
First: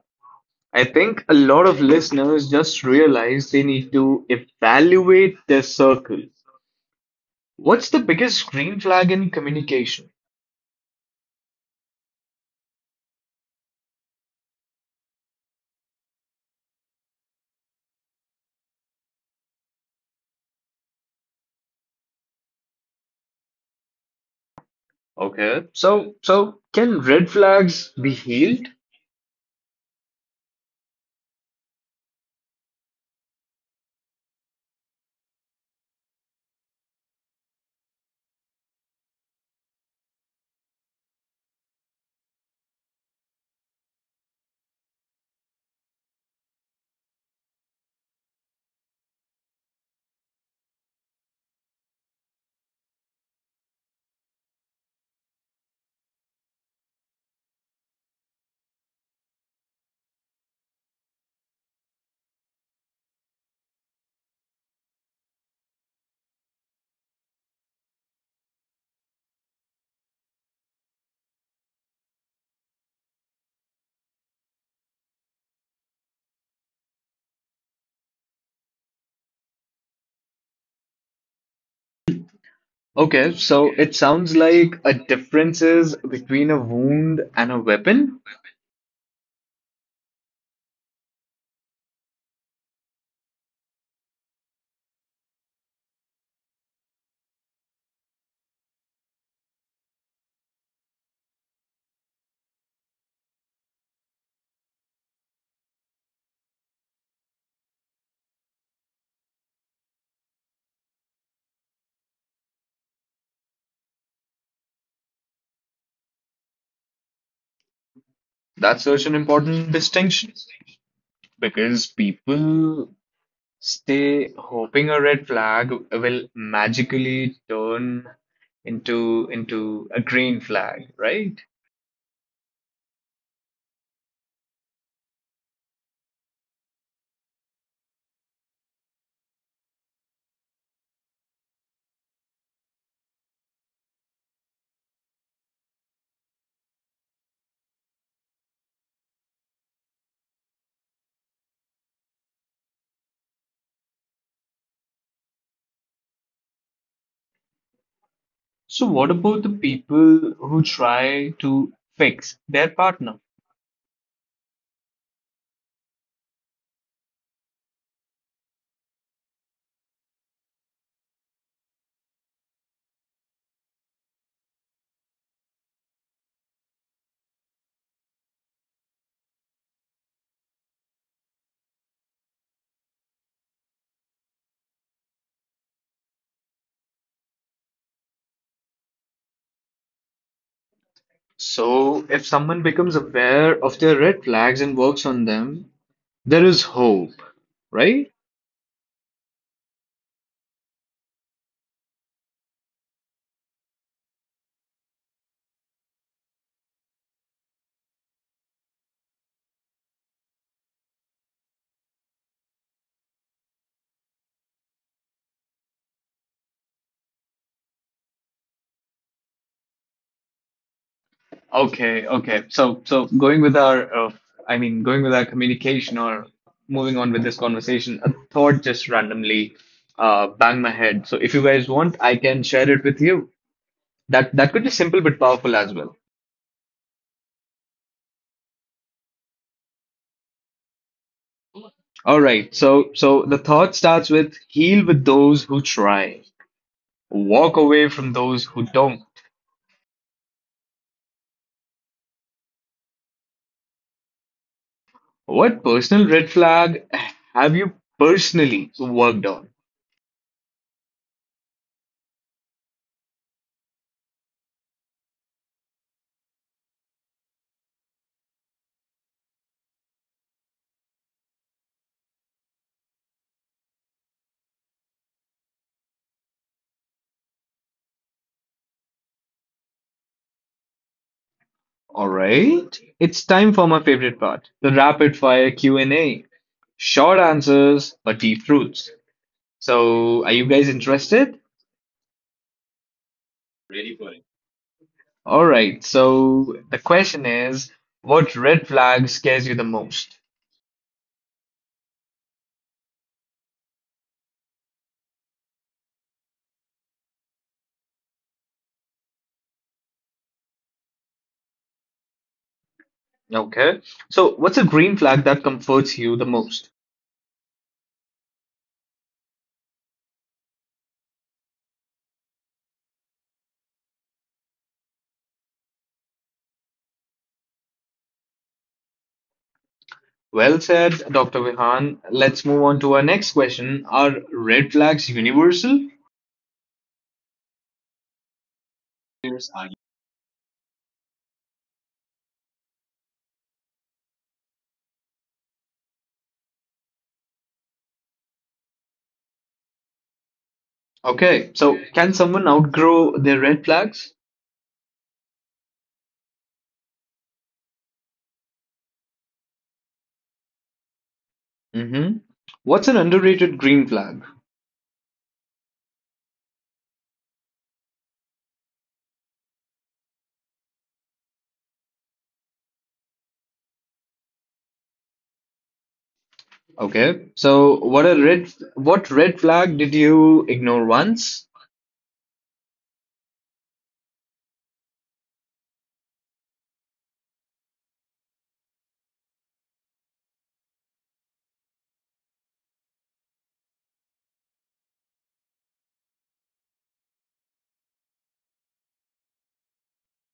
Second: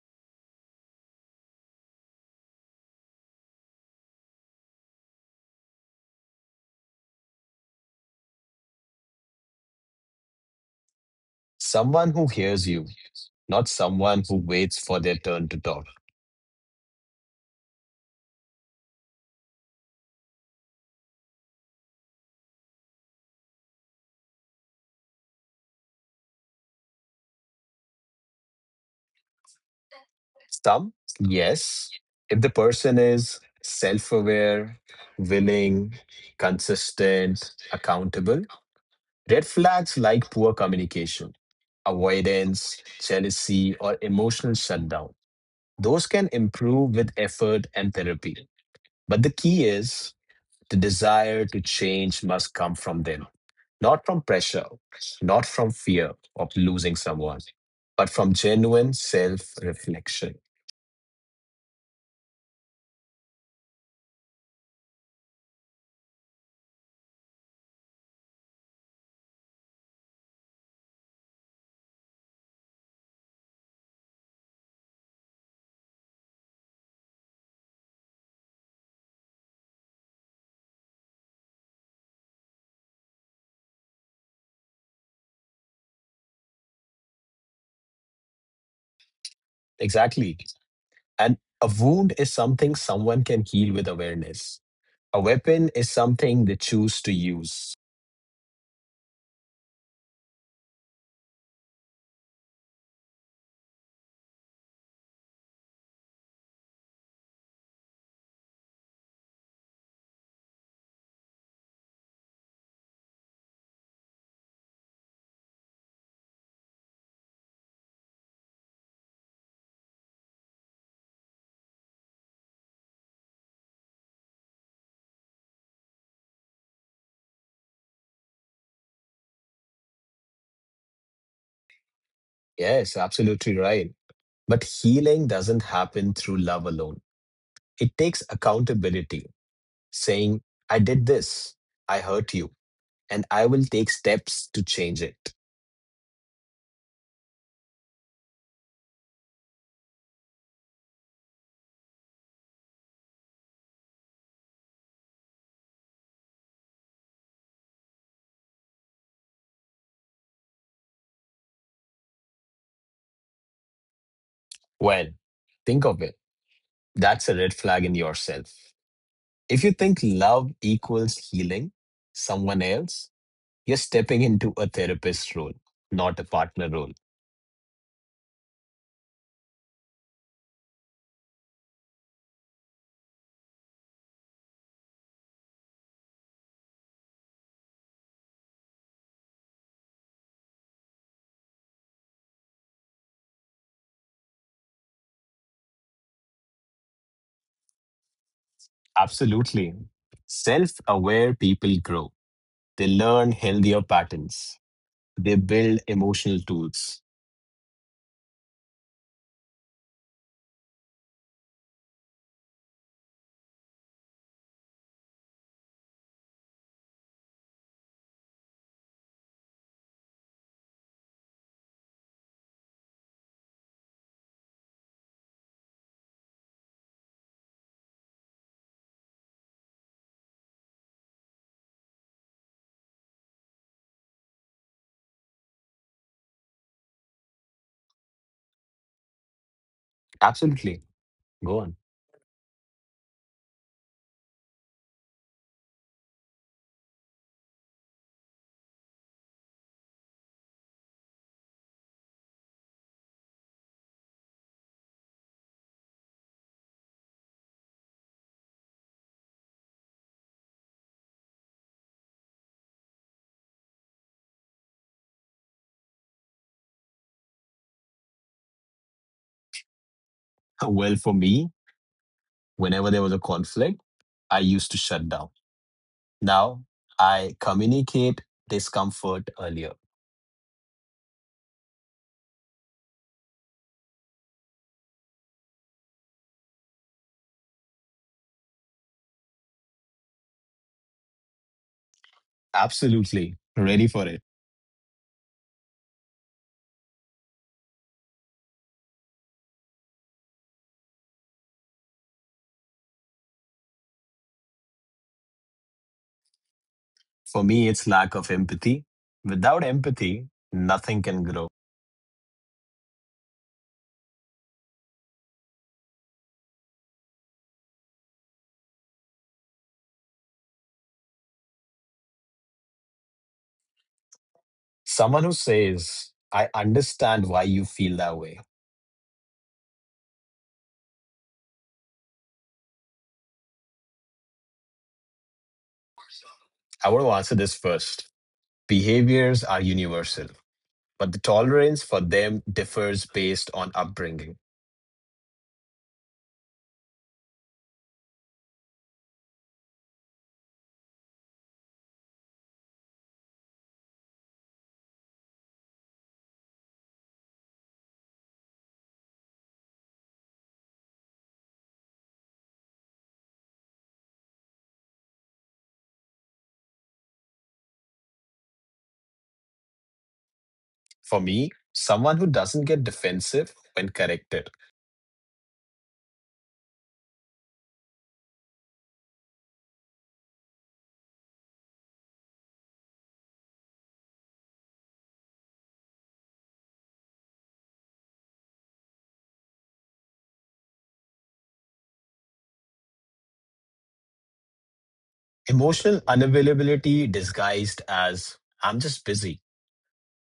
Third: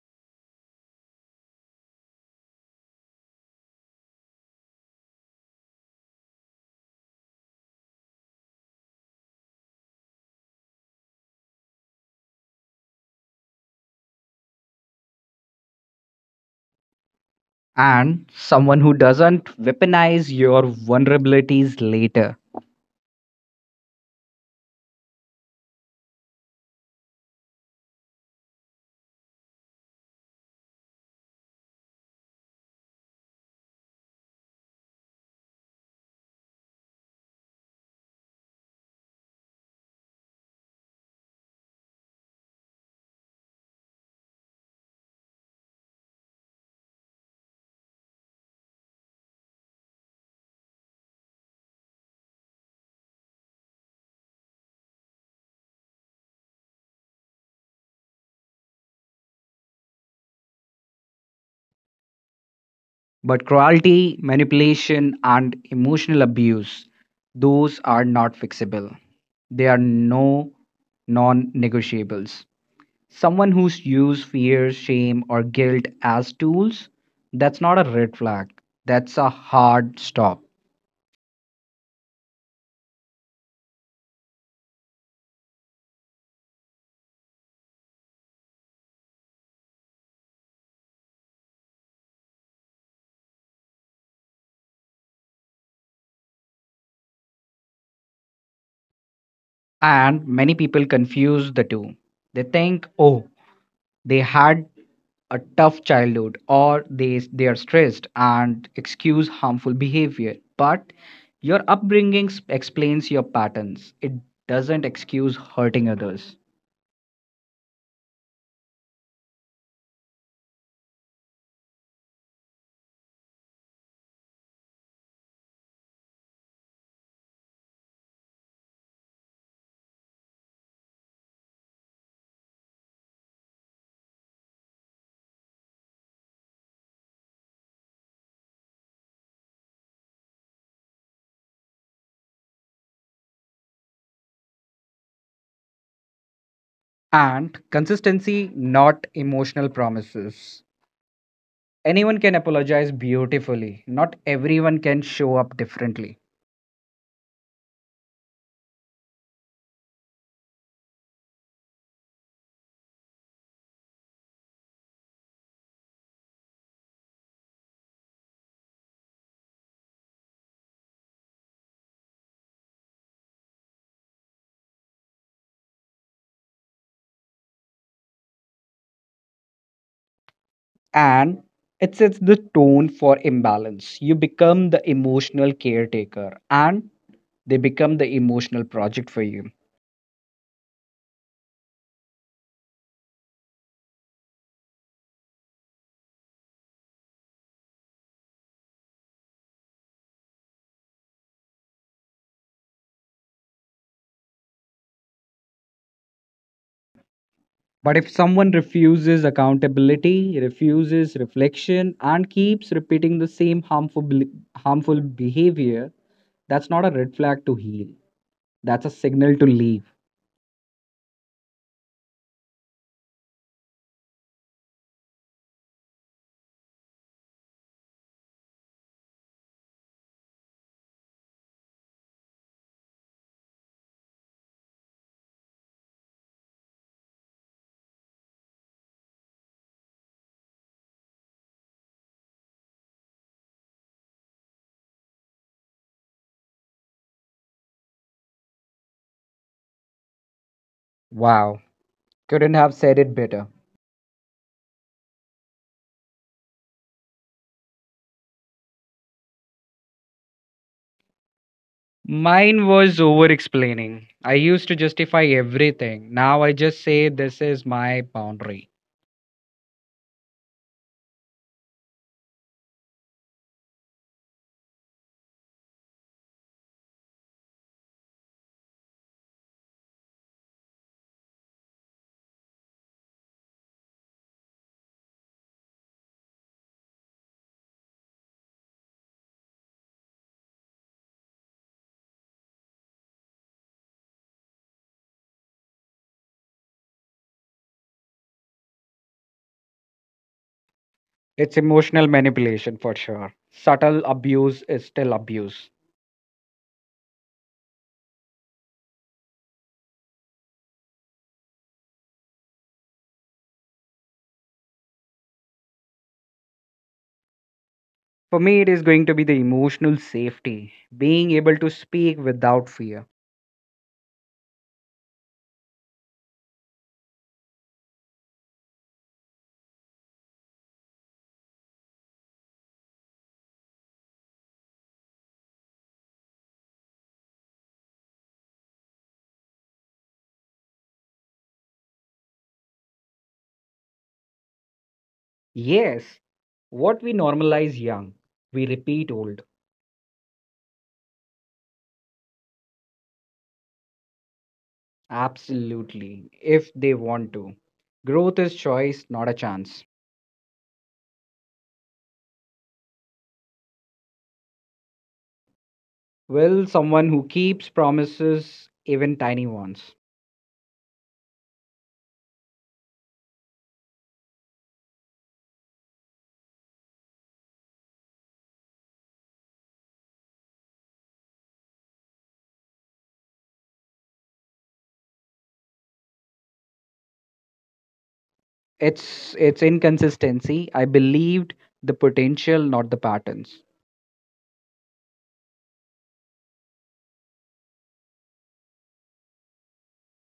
Speaker 1: I think a lot of listeners just realize they need to evaluate their circle. What's the biggest green flag in communication?
Speaker 3: Someone who hears you, not someone who waits for their turn to talk.
Speaker 2: And someone who doesn't weaponize your vulnerabilities later.
Speaker 1: Okay. So can red flags be healed?
Speaker 3: Some, yes, if the person is self aware, willing, consistent, accountable. Red flags like poor communication, avoidance, jealousy, or emotional shutdown. Those can improve with effort and therapy. But the key is the desire to change must come from them, not from pressure, not from fear of losing someone, but from genuine self reflection.
Speaker 2: But cruelty, manipulation, and emotional abuse, those are not fixable. They are no non negotiables. Someone who's used fear, shame, or guilt as tools, that's not a red flag. That's a hard stop.
Speaker 1: Okay, so it sounds like a difference is between a wound and a weapon.
Speaker 3: Exactly. And a wound is something someone can heal with awareness. A weapon is something they choose to use.
Speaker 2: And many people confuse the two. They think, oh, they had a tough childhood or they are stressed, and excuse harmful behavior, but your upbringing s- explains your patterns, it doesn't excuse hurting others.
Speaker 1: That's such an important distinction because people stay hoping a red flag will magically turn into a green flag, right?
Speaker 3: Yes, absolutely right. But healing doesn't happen through love alone. It takes accountability, saying, I did this, I hurt you, and I will take steps to change it.
Speaker 2: And consistency, not emotional promises. Anyone can apologize beautifully, not everyone can show up differently.
Speaker 1: So, what about the people who try to fix their partner?
Speaker 3: Well, think of it. That's a red flag in yourself. If you think love equals healing someone else, you're stepping into a therapist role, not a partner role.
Speaker 2: And it sets the tone for imbalance. You become the emotional caretaker, and they become the emotional project for you.
Speaker 1: So, if someone becomes aware of their red flags and works on them, there is hope, right?
Speaker 3: Absolutely. Self aware people grow, they learn healthier patterns, they build emotional tools.
Speaker 2: But if someone refuses accountability, refuses reflection, and keeps repeating the same harmful behavior, that's not a red flag to heal. That's a signal to leave.
Speaker 1: Okay. So going with our, I mean, going with our communication or moving on with this conversation, a thought just randomly banged my head. So, if you guys want, I can share it with you. That could be simple but powerful as well.
Speaker 3: Absolutely. Go on.
Speaker 1: All right. So the thought starts with, heal with those who try, walk away from those who don't.
Speaker 2: Wow, couldn't have said it better.
Speaker 1: What personal red flag have you personally worked on?
Speaker 2: Mine was over explaining. I used to justify everything. Now I just say this is my boundary.
Speaker 3: Well, for me, whenever there was a conflict, I used to shut down. Now I communicate discomfort earlier.
Speaker 1: All right. It's time for my favorite part, the rapid fire Q&A. Short answers, but deep truths. So, are you guys interested?
Speaker 3: Absolutely. Ready for it.
Speaker 1: All right. So the question is, what red flag scares you the most?
Speaker 2: It's emotional manipulation for sure. Subtle abuse is still abuse.
Speaker 3: For me, it's lack of empathy. Without empathy, nothing can grow.
Speaker 1: Okay. So what's a green flag that comforts you the most?
Speaker 2: For me, it is going to be the emotional safety, being able to speak without fear.
Speaker 3: Someone who says, I understand why you feel that way.
Speaker 1: Well said, Dr. Vihan. Let's move on to our next question. Are red flags universal?
Speaker 3: I want to answer this first. Behaviors are universal, but the tolerance for them differs based on upbringing.
Speaker 2: Yes, what we normalize young, we repeat old.
Speaker 1: Okay, so can someone outgrow their red flags?
Speaker 2: Absolutely, if they want to. Growth is choice, not a chance.
Speaker 1: Mm-hmm. What's an underrated green flag?
Speaker 2: Will someone who keeps promises, even tiny ones?
Speaker 3: For me, someone who doesn't get defensive when corrected.
Speaker 1: Okay, so what red flag did you ignore once?
Speaker 2: It's inconsistency. I believed the potential, not the patterns.
Speaker 3: Emotional unavailability disguised as I'm just busy.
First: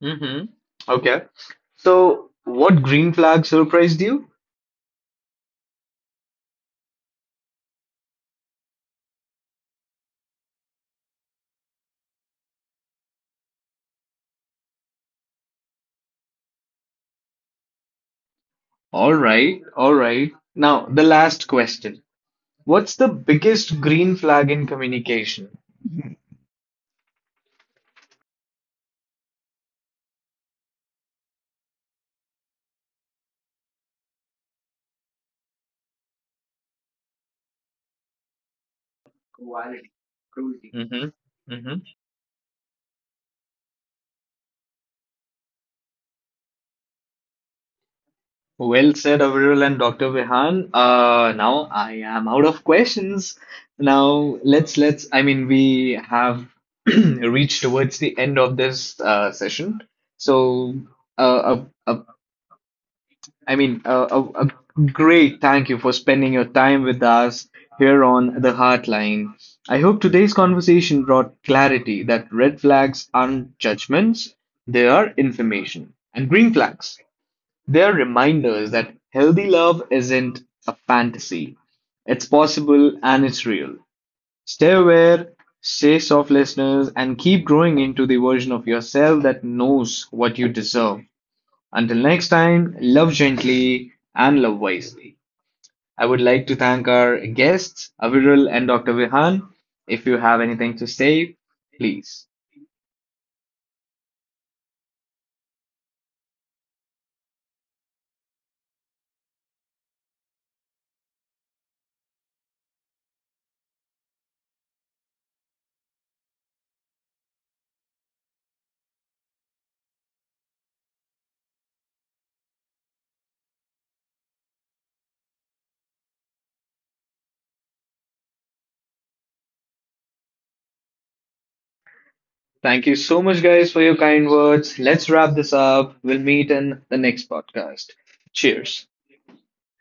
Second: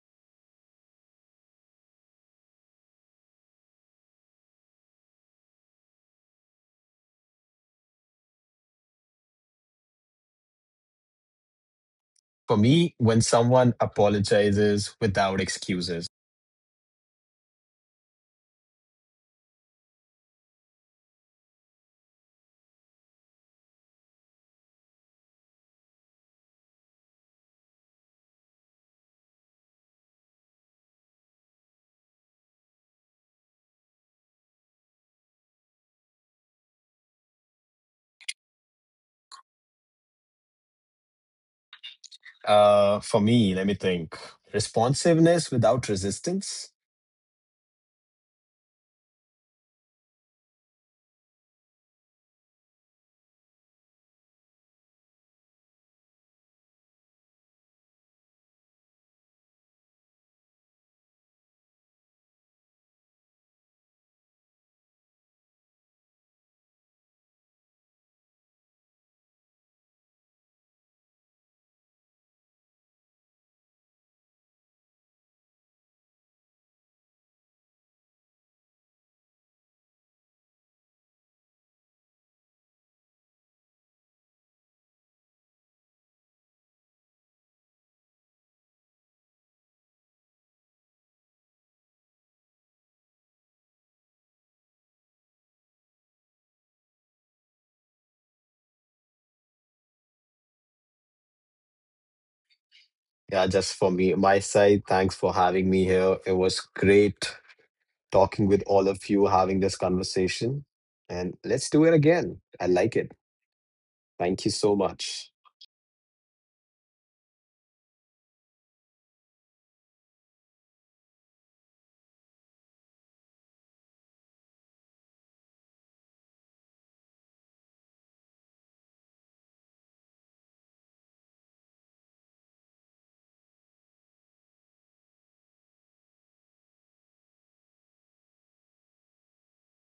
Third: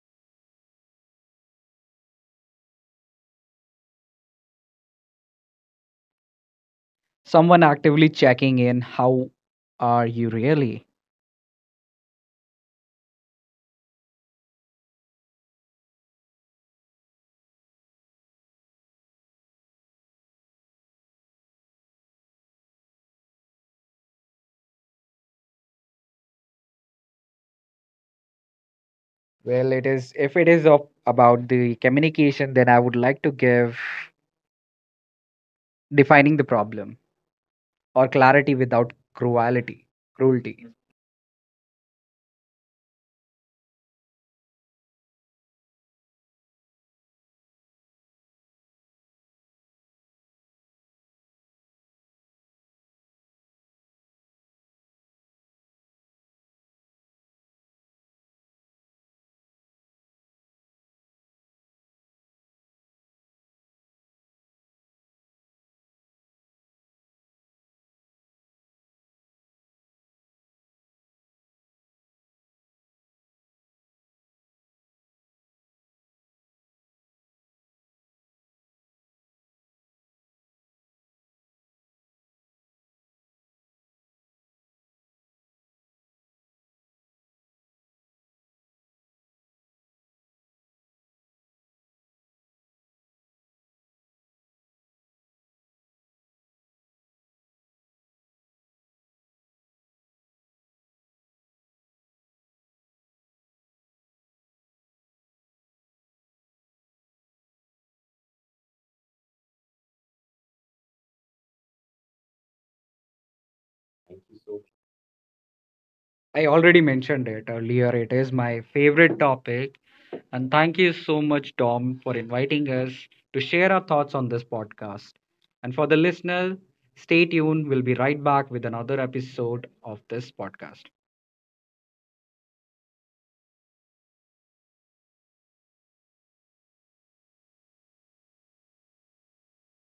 Speaker 1: Mm-hmm. Okay, so what green flag surprised you?
Speaker 2: Someone actively checking in. How are you really?
Speaker 3: For me, when someone apologizes without excuses.
Speaker 1: All right. Now the last question. What's the biggest green flag in communication?
Speaker 2: Well, it is, if it is of, about the communication, then I would like to give. Defining the problem or clarity without cruelty. Cruelty.
Speaker 1: Mm-hmm, mm-hmm.
Speaker 3: For me, let me think. Responsiveness without resistance.
Speaker 1: Well said, Avril and Dr. Vihan. Now I am out of questions. Now let's. I mean, we have reached towards the end of this session. So, uh, a, a, I mean, a great thank you for spending your time with us here on the Heartline. I hope today's conversation brought clarity that red flags aren't judgments; they are information, and green flags, they're reminders that healthy love isn't a fantasy. It's possible and it's real. Stay aware, stay soft listeners, and keep growing into the version of yourself that knows what you deserve. Until next time, love gently and love wisely. I would like to thank our guests, Aviral and Dr. Vihan. If you have anything to say, please.
Speaker 3: Yeah, just for me, my side. Thanks for having me here. It was great talking with all of you, having this conversation. And let's do it again. I like it. Thank you so much.
Speaker 2: I already mentioned it earlier. It is my favorite topic. And thank you so much, Tom, for inviting us to share our thoughts on this podcast. And for the listener, stay tuned. We'll be right back with another episode of this podcast.
Speaker 1: Thank you so much, guys, for your kind words. Let's wrap this up. We'll meet in the next podcast. Cheers.